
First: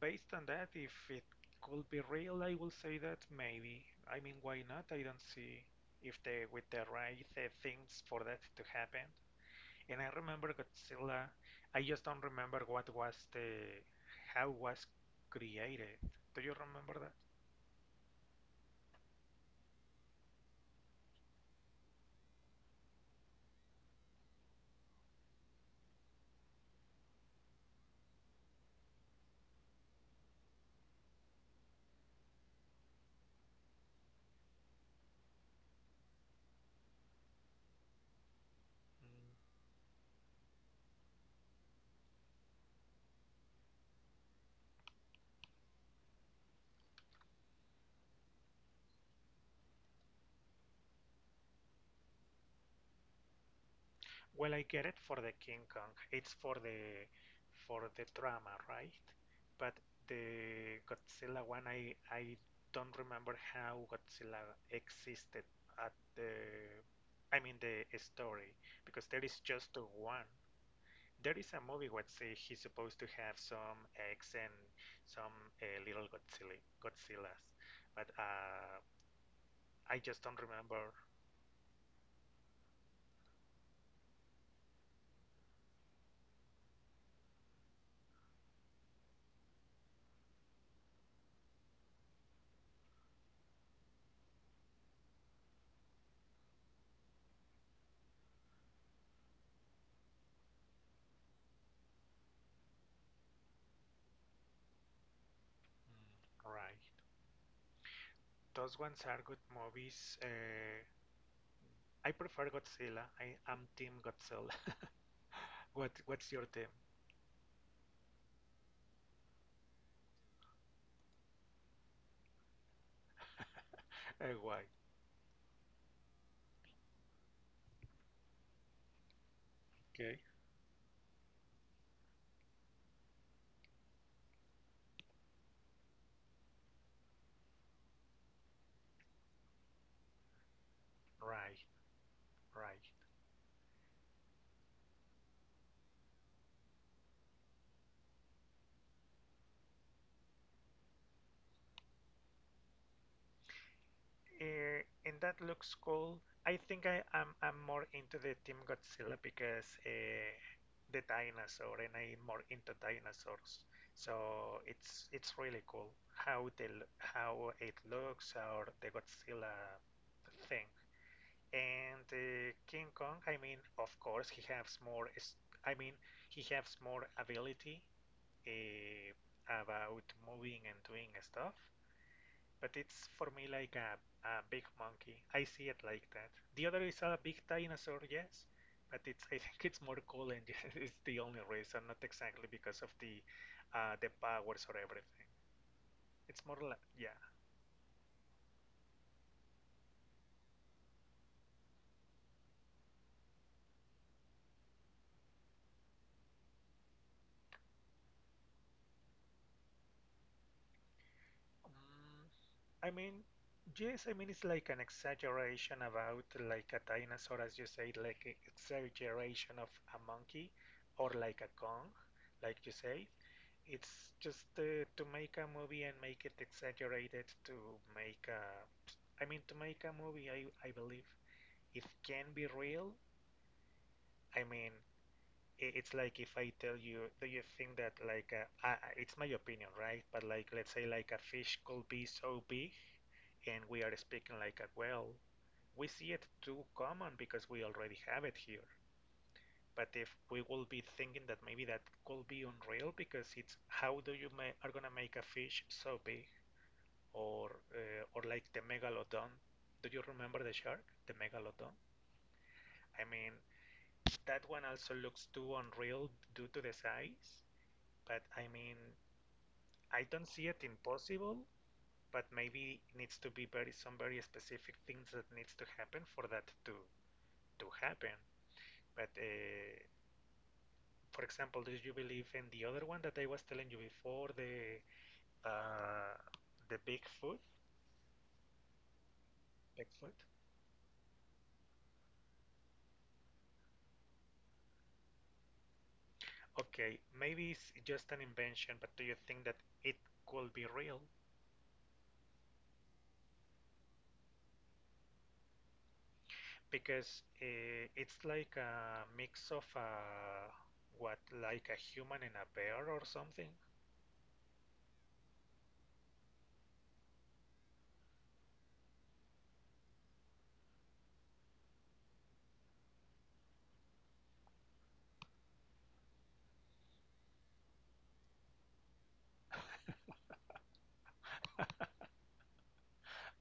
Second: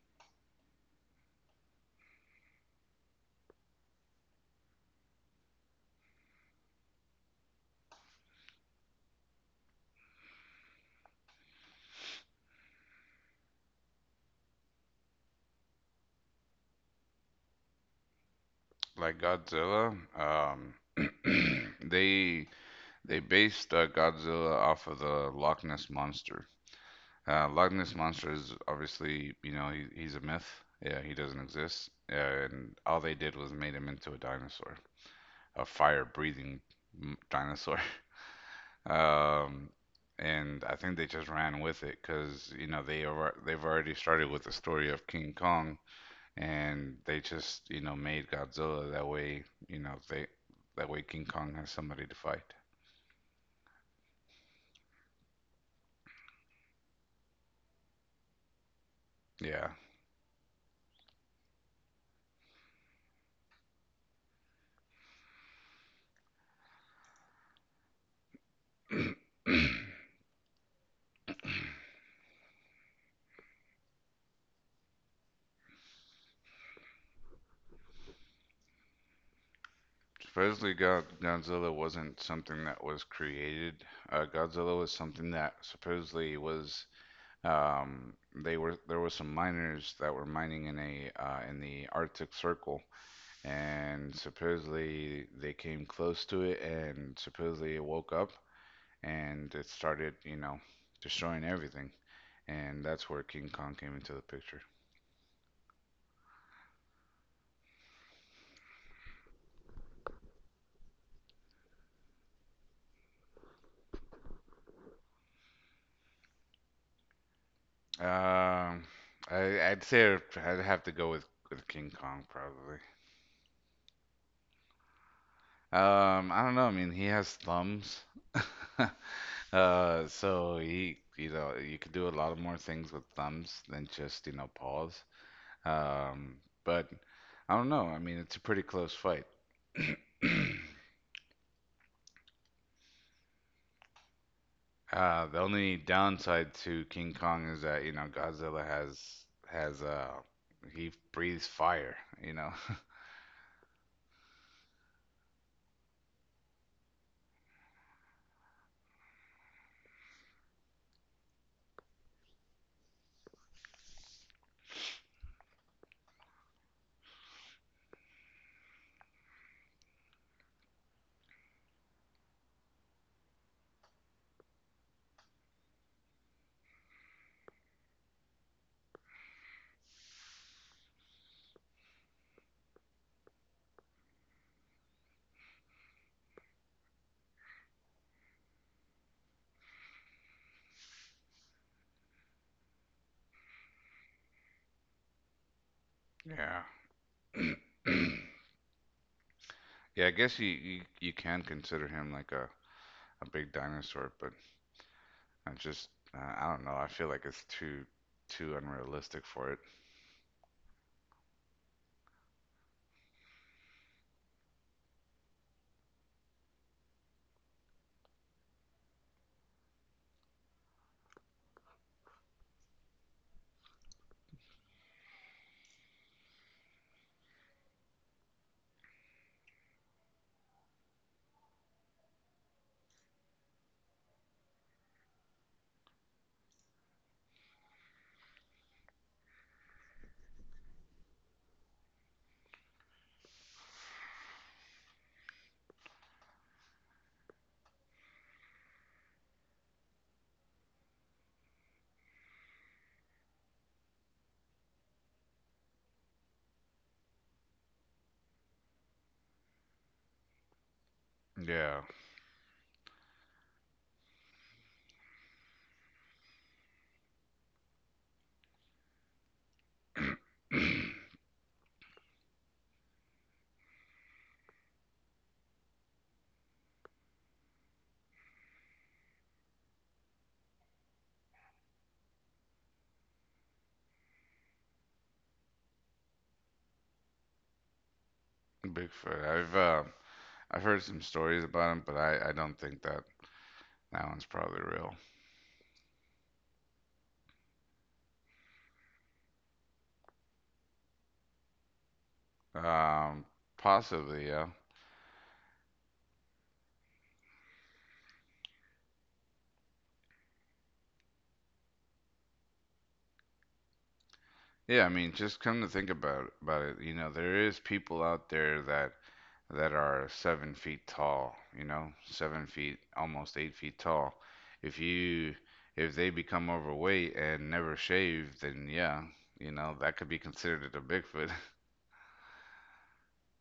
based on that, if it could be real, I will say that maybe. I mean, why not? I don't see if they with the right things for that to happen. And I remember Godzilla. I just don't remember what was the how was created. Do you remember Like Godzilla, they they based Godzilla off of the Loch Ness monster. Loch Ness monster is obviously you know he's a myth. Yeah, he doesn't exist. And all they did was made him into a dinosaur, a fire-breathing dinosaur. that? Um, and I think they just ran with it because you know they've already started with the story of King Kong, and they just you know made Godzilla that way. You know they that way King Kong has somebody to fight. Well, I get it for the King Kong. It's for the drama, right? Yeah, But the Godzilla one, I don't remember how Godzilla existed at the. I mean the story, because there is just the one. There is a movie where say he's supposed to have some eggs and some little Godzillas, but I just don't supposedly remember. Godzilla wasn't something that was created. Godzilla was something that supposedly was. Um, they were There were some miners that were mining in a in the Arctic Circle, and supposedly they came close to it, and supposedly it woke up and it started, you know, destroying everything. And that's where King Kong came into the picture. Mm. Right. Those ones are good movies. I prefer Godzilla. I am Team Godzilla. What's your team? Um, I'd say I'd have to go with King Kong probably. Why? I don't know. I mean, he has thumbs, Okay. so he, you know, you could do a lot of more things with thumbs than just, you know, paws. Um, but I don't know. I mean, it's a pretty close fight. Right, right. The only downside to King Kong is that, you know, Godzilla has he breathes fire, you know. And that looks cool. I think I am I'm more into the Team Godzilla because the dinosaur, and I'm more into dinosaurs. So it's really cool how they how it looks, or the Godzilla thing. And King Kong, I mean, of course, he has more. I mean, he has more ability, uh, about moving and doing stuff. But it's for me like a big monkey. I see it like that. The other is a big dinosaur, yes, but it's I think it's more cool, and it's the only reason, not exactly because of the powers or everything. It's more like yeah. Yeah. Yeah, I guess you can consider him like a big dinosaur, but I just I don't know. I feel like it's too too unrealistic for it. Mm, I mean, yes, I mean, it's like an exaggeration about like a dinosaur, as you say, like a exaggeration of a monkey or like a Kong, like you say. It's just to make a movie and make it exaggerated to make I mean, to make a movie, I believe it can be real. I mean, it's like if I tell you, do you think that like it's my opinion, right? But like let's say like a fish could be so big, and we are speaking like a, well, we see it too common because we already have it here. But if we will be thinking that, maybe that could be unreal, because it's how do you are gonna make a fish so big, or or like the megalodon? Do you remember the shark, the megalodon? Yeah. I mean, that one also looks too unreal due to the size. But I mean, I don't see it impossible, but maybe it needs to be very, some very specific things that needs to happen for that to happen. But for example, do you believe in the other one that I was telling you before, uh, the Bigfoot? Bigfoot. Bigfoot? I've heard some stories about him, but I don't think that that one's probably real. Okay, maybe it's just an invention, but do you think that it could be real? Um, Possibly, yeah. Because it's like a mix of what, like a human and a bear or something? Yeah, I mean, just come to think about it, you know, there is people out there that that are 7 feet tall, you know, 7 feet, almost 8 feet tall. If you if they become overweight and never shave, then yeah, you know, that could be considered a Bigfoot.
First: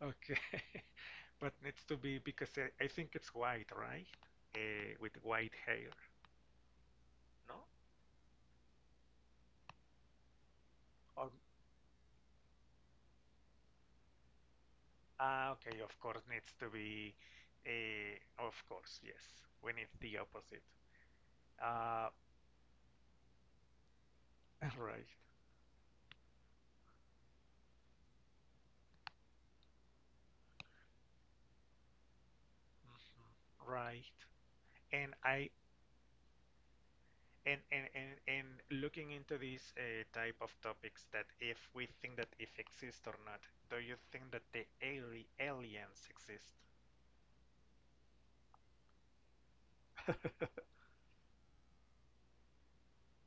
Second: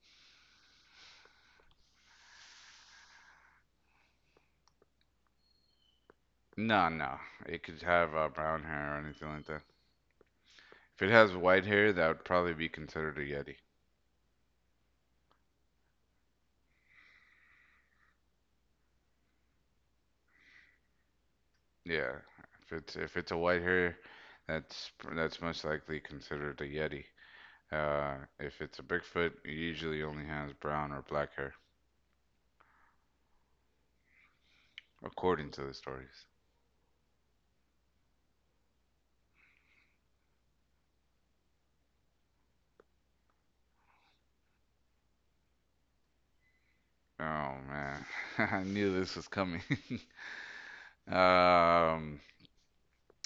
Okay, but needs to be because I think it's white, right? With white hair, No, no, it no? could have brown hair or anything like that. If it Or has white hair, that would probably be considered a Yeti. ah, okay, of course needs to be. Of course, yes. When it's the opposite. Uh, Yeah, if it's a white hair, right, that's most likely considered a Yeti. Uh, if it's a Bigfoot, it usually only has brown or black hair, mhm, right. And according I to the stories. and looking into these type of topics that if we think that if exist or not, do you think that the aliens exist? Oh man, I knew this was coming. Um,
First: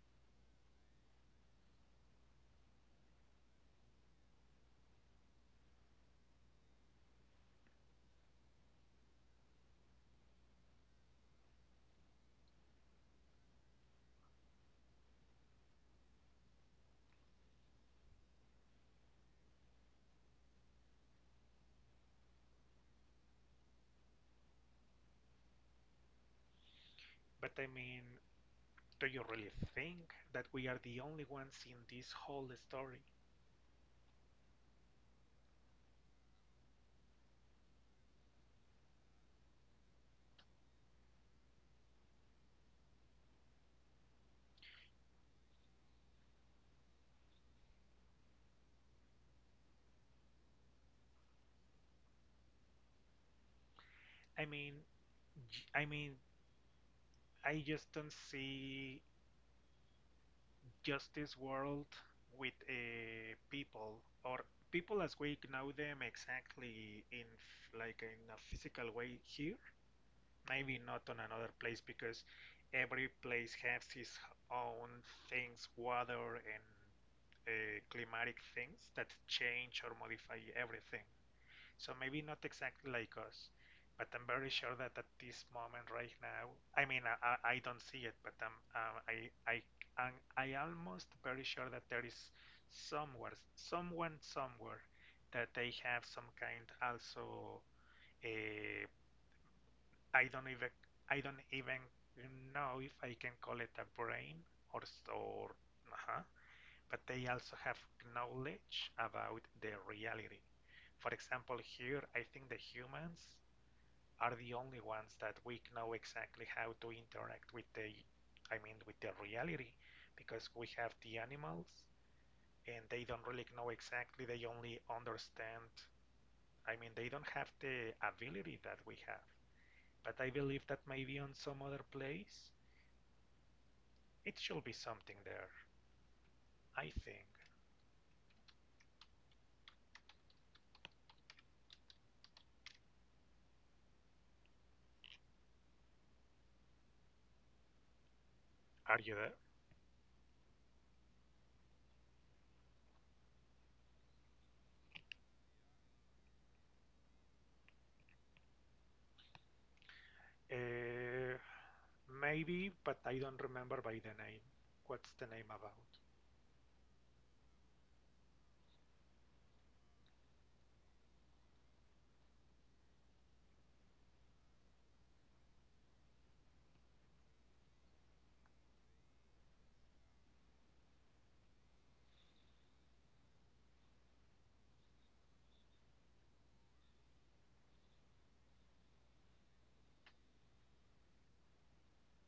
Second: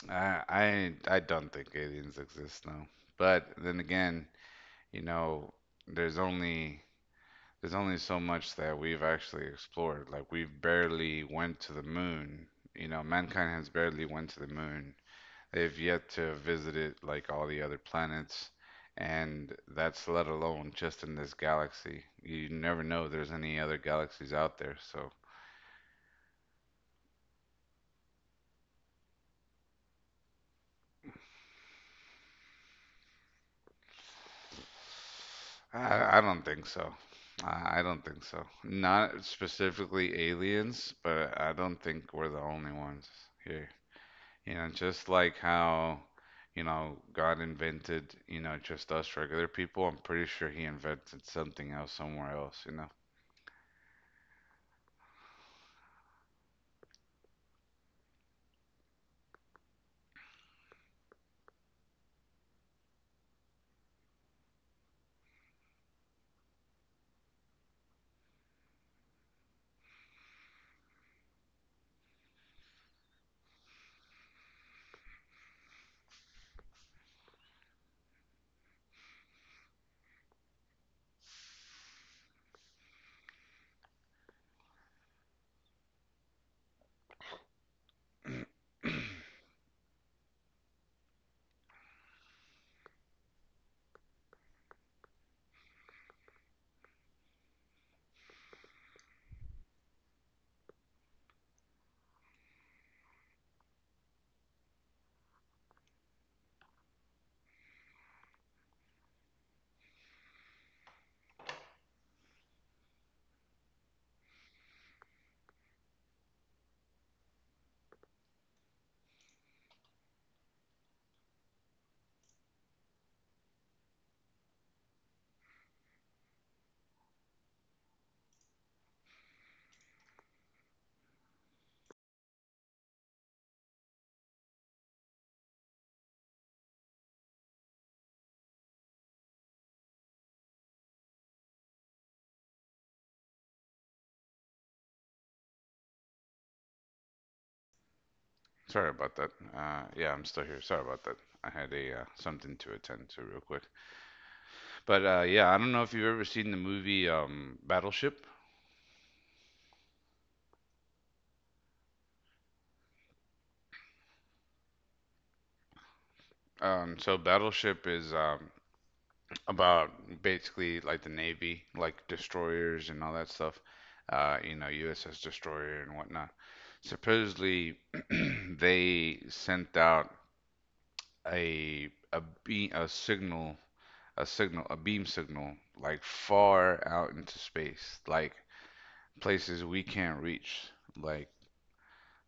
I, I I don't think aliens exist, no. But then again, you know, there's only there's only so much that we've actually explored. Like we've barely went to the moon. You know, mankind has barely went to the moon. They've yet to visited like all the other planets, and that's let alone just in this galaxy. You never know if there's any other galaxies out there, so But I mean, do you really think that we are the only ones in this whole story? I don't think so. I don't think so. Not specifically aliens, but I don't think we're the only ones here. You know, just like how, you know, God invented, you know, just us regular people, I'm pretty sure he invented something else somewhere else, you know. I mean, I mean, I just don't see justice world with people or people as we know them exactly in like in a physical way here. Maybe not on another place, because every place has its own things, weather and uh, climatic things that change or modify everything. So maybe not exactly like us, but I'm very sure that at this moment right now, I mean, I don't see it, but I'm, I, I'm, I almost very sure that there is somewhere, someone somewhere that they have some kind also, eh, I don't even, I don't even know if I can call it a brain, or, uh but they also have knowledge about the reality. For example, here, I think the humans are the only ones that we know exactly how to interact with I mean, with the reality, because we have the animals and they don't really know exactly. They only understand. I mean, they don't have the ability that we have. But I believe that maybe on some other place, it should be something there. I think. Sorry Are you about that. there? Yeah, I'm still here. Sorry about that. I had a something to attend to real quick. But yeah, I don't know if you've ever seen the movie Battleship. Uh, Maybe, but I don't remember by the name. What's the name about? So Battleship is about basically like the Navy, like destroyers and all that stuff. You know, USS Destroyer and whatnot. Supposedly, they sent out a signal, a beam signal, like far out into space, like places we can't reach, like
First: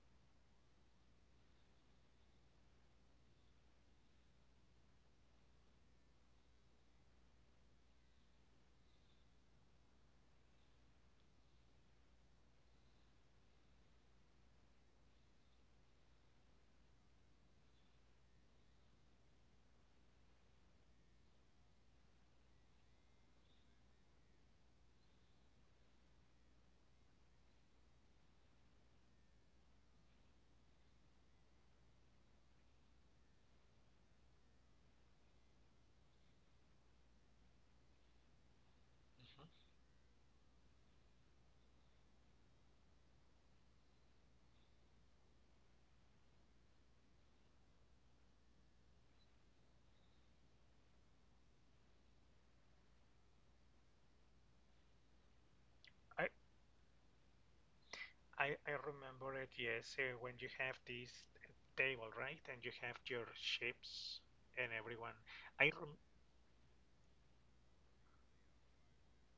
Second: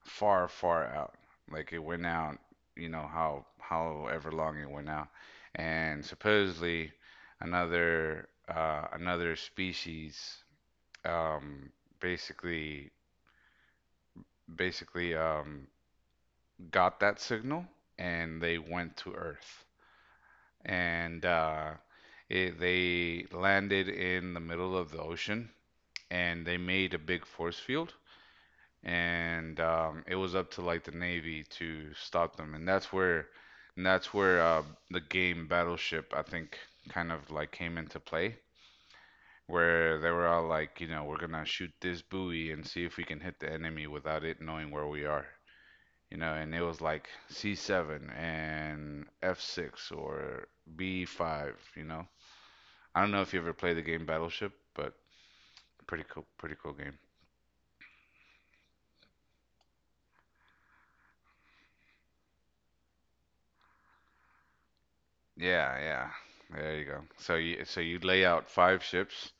far, far out. Like it went out, you know, how however long it went out, and supposedly another species um, basically basically got that signal and they went to Earth and they landed in the middle of the ocean and they made a big force field and it was up to like the Navy to stop them, and that's where the game Battleship I think kind of like came into play, Mhm. where they were all like, you know, we're gonna shoot this buoy and see if we can hit the enemy without it knowing where we are, you know, and it was like C7 and F6 or B5, you know. I don't know if you ever played the game Battleship, but pretty cool, I, pretty cool game. I remember it. Yes, when you have this table, right, and you have your ships and everyone. I Yeah, rem- yeah. There you go. So you lay out five ships,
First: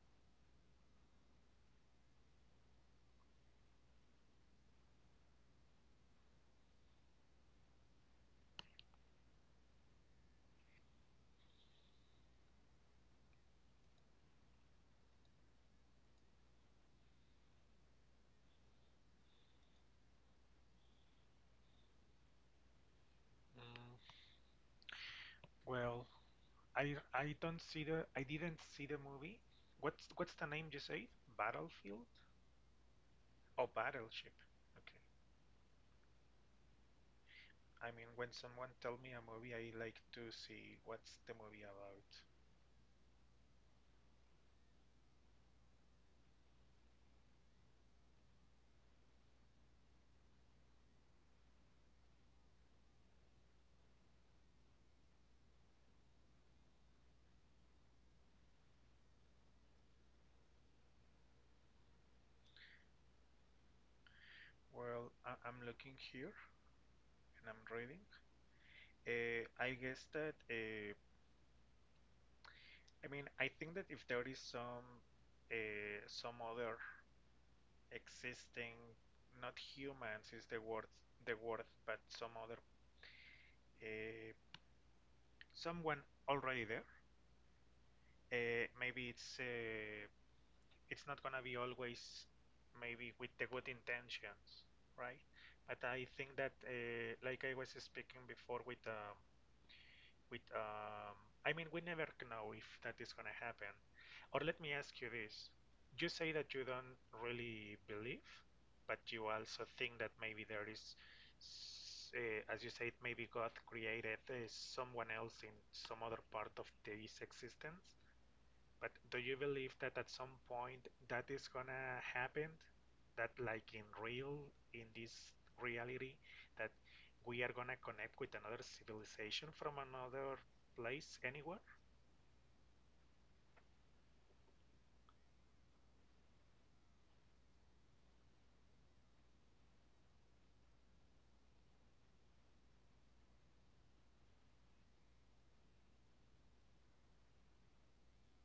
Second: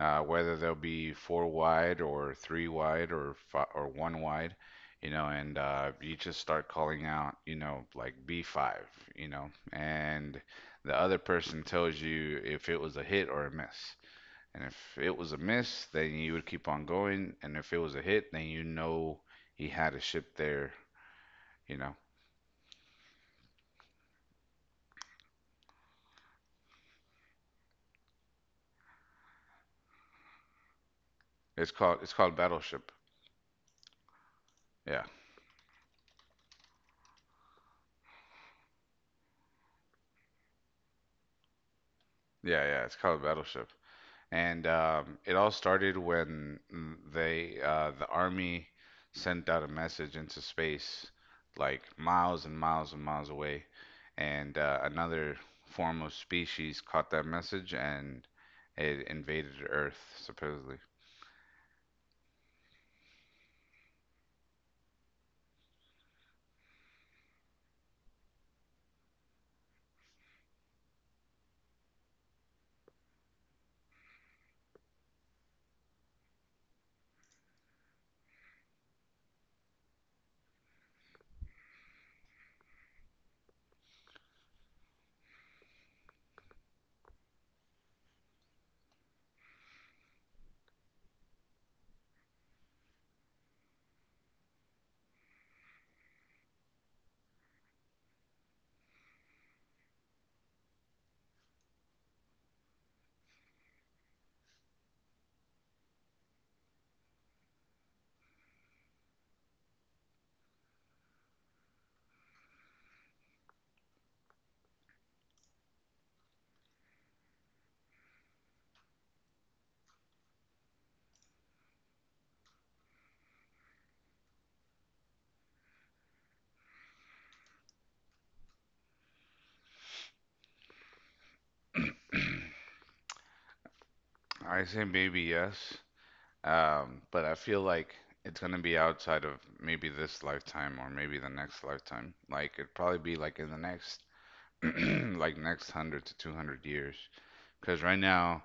whether they'll be four wide or three wide or fi or one wide, you know, and you just start calling out, you know, like B5, you know, and the other person tells you if it was a hit or a miss. And if it was a miss, then you would keep on going, and if it was a hit, then you know he had a ship there, you know. mm, well, I don't see the, I didn't see the movie. What's the name you say? Battlefield It's called Battleship. or Battleship? Okay. Yeah. I mean, when someone tell me a movie, I like to see what's the movie about. Yeah, yeah, it's called Battleship. And it all started when the army sent out a message into space, like miles and miles and miles away. And another form of species caught that message and it invaded Earth, supposedly. Well, I'm looking here, and I'm reading. I guess that I mean, I think that if there is some other existing, not humans is the word, but some other uh, someone already there. Maybe it's not gonna be always maybe with the good intentions, right? But I think that like I was speaking before with with um, I mean, we never know if that is gonna happen. Or let me ask you this. You say that you don't really believe, but you also think that maybe there is, as you said, maybe God created someone else in some other part of this existence. But do you believe that at some point that is gonna happen? That like in real, in this reality, that we are gonna connect with another civilization from another place anywhere? I say maybe yes, but I feel like it's gonna be outside of maybe this lifetime or maybe the next lifetime. Like it'd probably be like in the next, like next 100 to 200 years. Because right now,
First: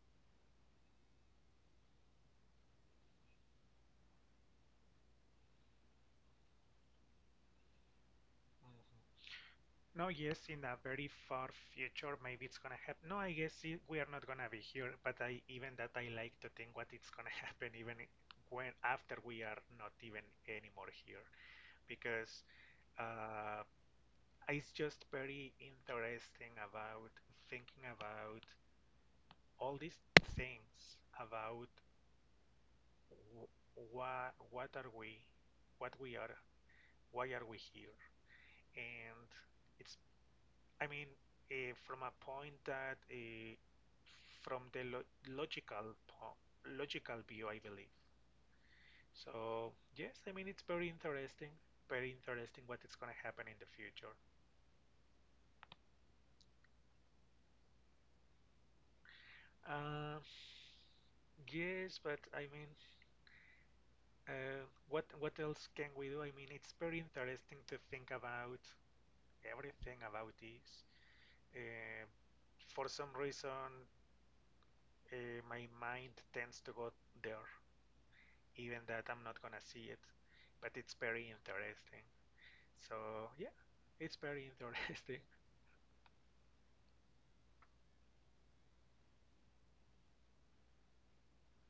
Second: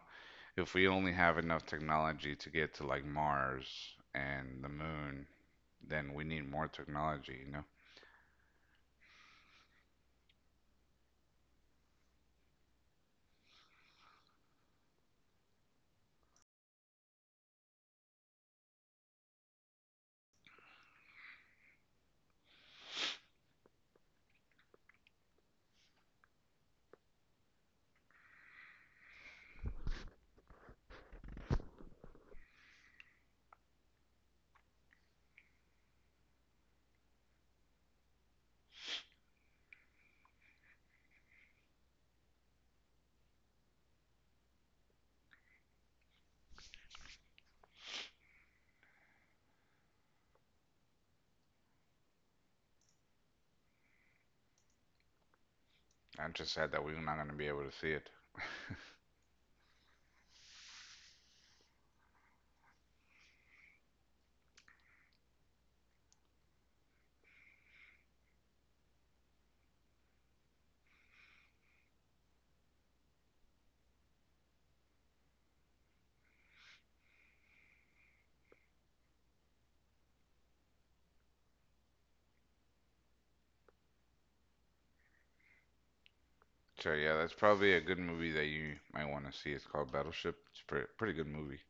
if we only have enough technology to get to like Mars and the moon, then we need more technology, you know? Mm-hmm. No, yes, in a very far future, maybe it's gonna happen. No, I guess it, we are not gonna be here, but I, even that, I like to think what it's gonna happen even when after we are not even anymore here, because uh, it's just very interesting about thinking about all these things about what what are we what we are, why are we here, and it's, I mean, from a point that from the logical logical view I believe. So yes, I mean, it's very interesting, very interesting what is going to happen in the future. I'm just sad that we're not going to be able to see it. uh, yes, but I mean, what else can we do? I mean, it's very interesting to think about everything about this. Uh, for some reason, my mind tends to go there, even that I'm not gonna see it. But it's very interesting. So yeah, it's very interesting. So yeah, that's probably a good movie that you might want to see. It's called Battleship. It's a pretty, pretty good movie.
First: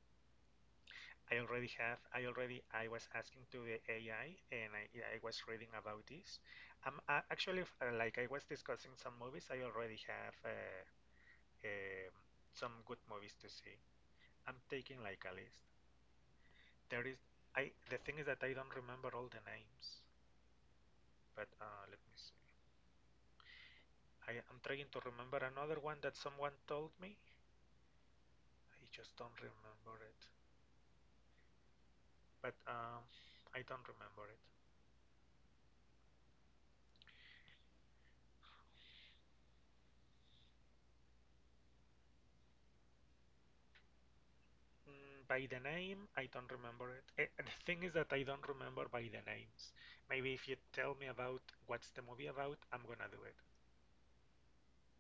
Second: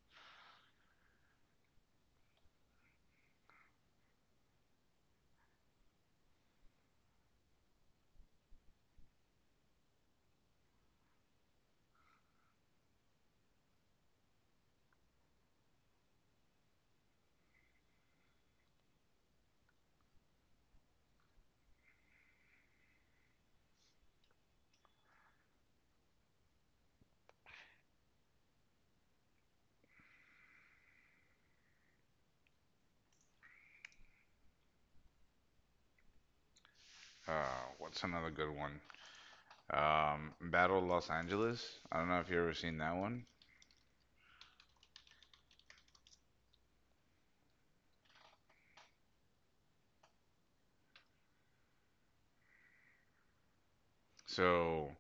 I already have. I already. I was asking to the AI, and yeah, I was reading about this. I'm actually like I was discussing some movies. I already have. Um, some good movies to see. I'm taking like a list. There is, I the thing is that I don't remember all the names, but let me see. I am trying to remember another one that someone told me. I just don't remember it, but I don't remember it. Uh, what's another good one? Battle Los Angeles. I don't know if you've ever seen that one. Mm, by the name, I don't remember it. Eh, the thing is that I don't remember by the names. Maybe if you tell me about what's the movie about, I'm gonna do it. So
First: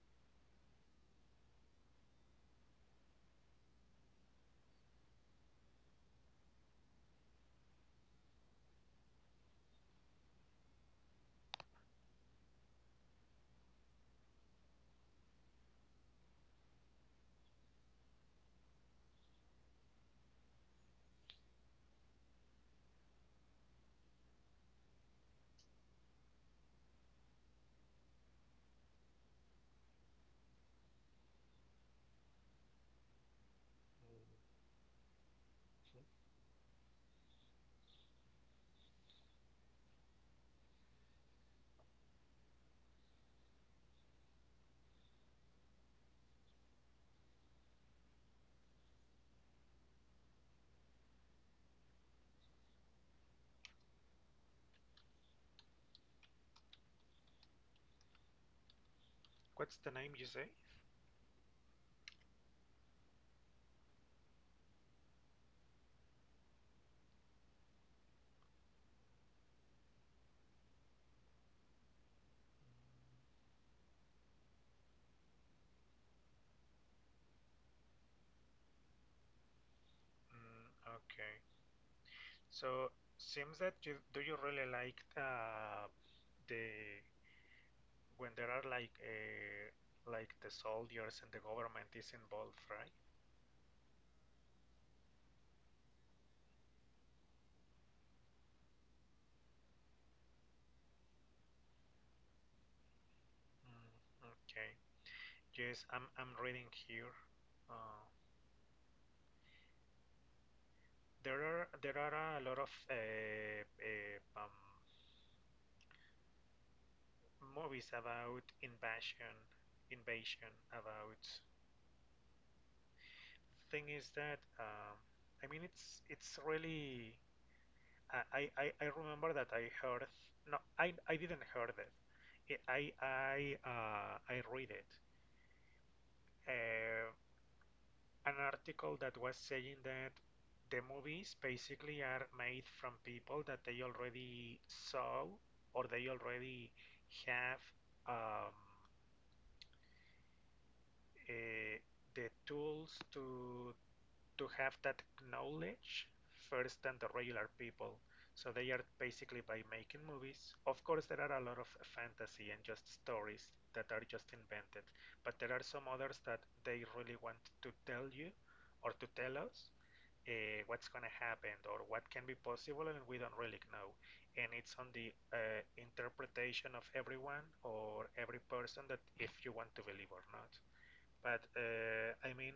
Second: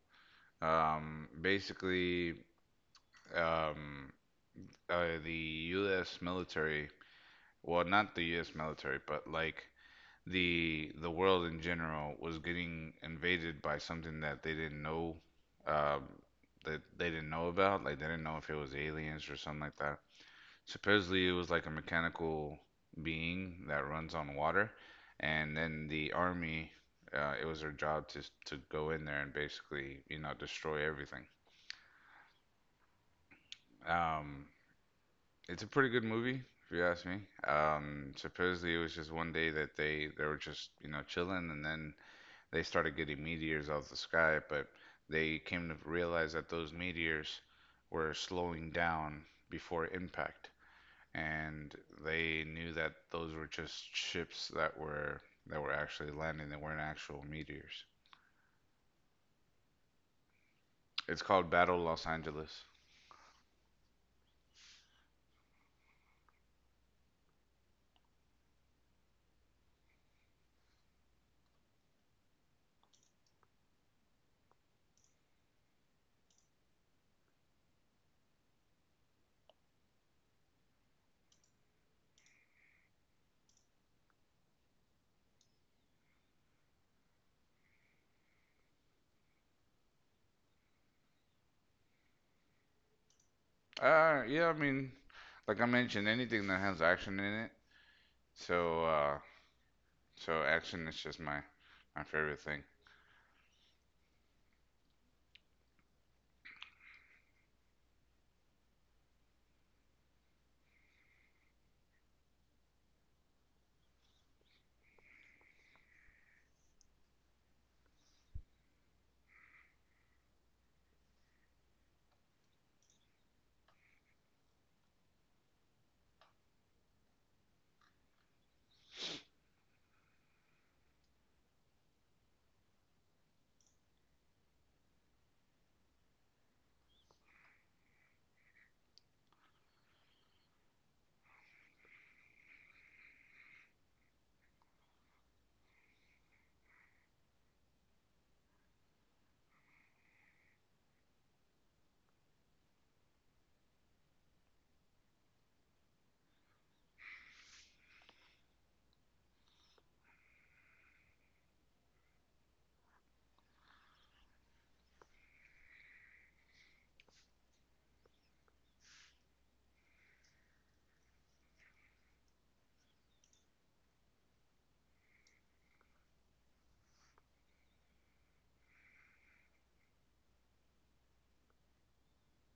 um, basically, um, the U.S. military well, not the U.S. military, but like the world in general was getting invaded by something that they didn't know, um, that they didn't know about. Like they didn't know if it was aliens or something like that. Supposedly, it was like a mechanical being that runs on water, and then the army, it was their job to go in there and basically, you know, destroy everything. Um, Mm-hmm. It's a pretty good movie, if you ask me. Supposedly it was just one day that they were just, you know, chilling and then they started getting meteors out of the sky, but they came to realize that those meteors were slowing down before impact. And they knew that those were just ships that were actually landing, they weren't actual meteors. What's the name you say? It's called Battle Los Angeles. Mm, okay. So, seems that you, do you really like the when there are like the soldiers and the government is involved, right? Yeah, I mean, like I mentioned, anything that has action in it. So, uh, So action is just my favorite thing. Mm, okay. Yes, I'm reading here. Uh, there are a lot of movies about invasion, invasion about. Thing is that I mean, it's really, I remember that I heard, no, I didn't heard it, I read it uh, an article that was saying that the movies basically are made from people that they already saw or they already have um, uh, the tools to have that knowledge first than the regular people. So they are basically, by making movies. Of course, there are a lot of fantasy and just stories that are just invented, but there are some others that they really want to tell you or to tell us what's going to happen or what can be possible, and we don't really know. And it's on the interpretation of everyone or every person, that if you want to believe or not. But I mean,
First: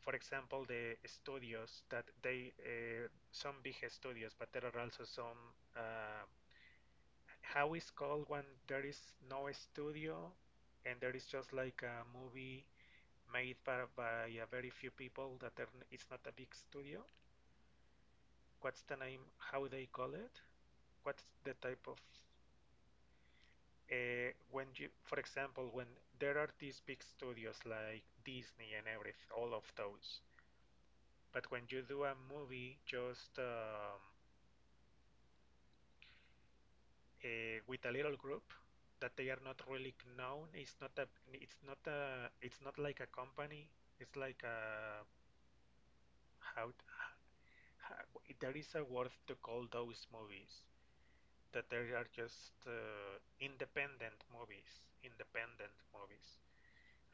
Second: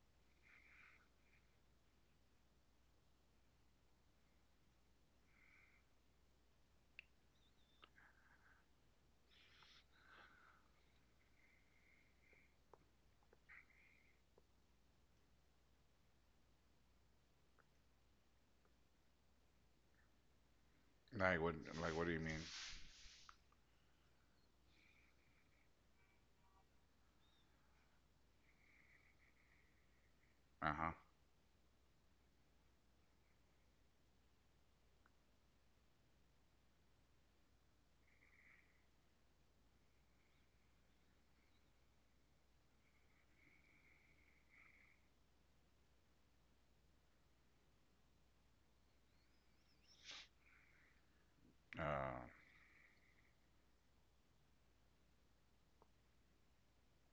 for example, the studios that they some big studios, but there are also some how is called when there is no studio and there is just like a movie made by a very few people that are, it's not a big studio. What's the name? How they call it? What's Like the what? type of Like what do you mean? When you, for example, when there are these big studios like Disney and everything, all of those. Uh-huh. But when you do a movie, just with a little group that they are not really known. It's not a, it's not like a company. It's like a, how, how, there is a word to call those movies that they are Uh, just independent movies. Independent movies.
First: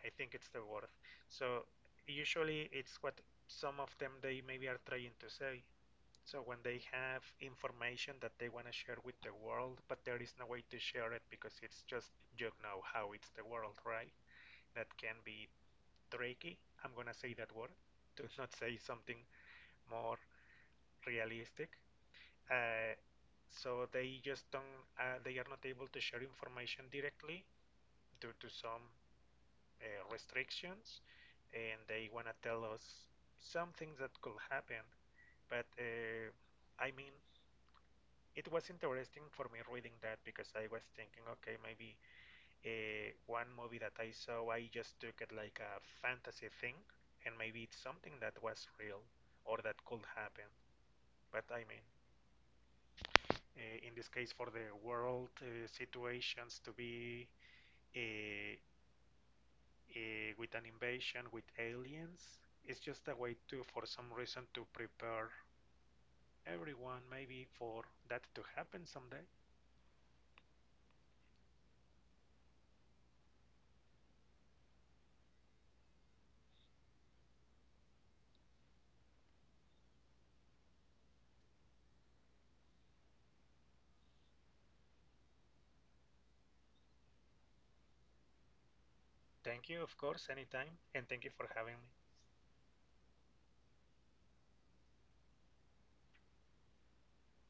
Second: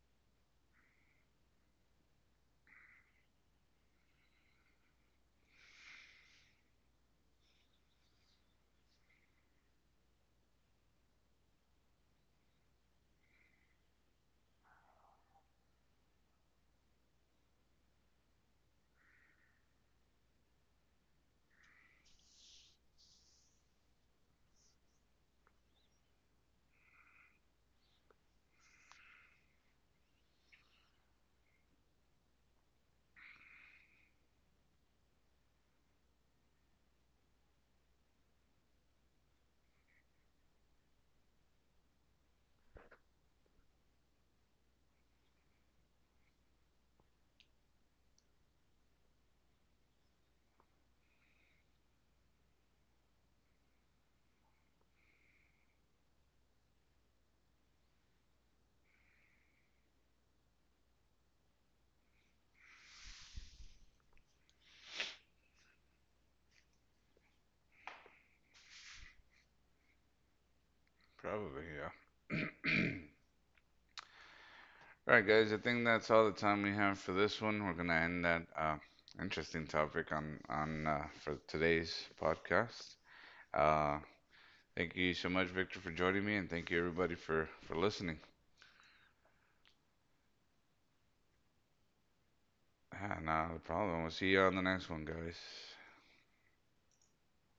I think it's the word. So usually it's what some of them they maybe are trying to say, so when they have information that they want to share with the world, but there is no way to share it, because it's just, you know how it's the world, right? That can be tricky. I'm gonna say that word to not say something more realistic. Uh, so they just don't. They are not able to share information directly due to some restrictions, and they wanna tell us some things that could happen. But I mean, it was interesting for me reading that, because I was thinking, okay, maybe one movie that I saw, I just took it like a fantasy thing, and maybe it's something that was real or that could happen. But I mean, in this case, for the world situations to be uh, with an invasion with aliens, it's just a way to, for some reason, to prepare everyone maybe for that to happen someday. Probably, yeah. All right, guys. I think that's all the time we have for this one. We're gonna end that interesting topic on for today's podcast. Uh, Thank you so much, Victor, for joining me, and thank you everybody for listening. Thank you, of course, anytime, and thank you for having me. Ah, nah, the problem. We'll see you on the next one, guys.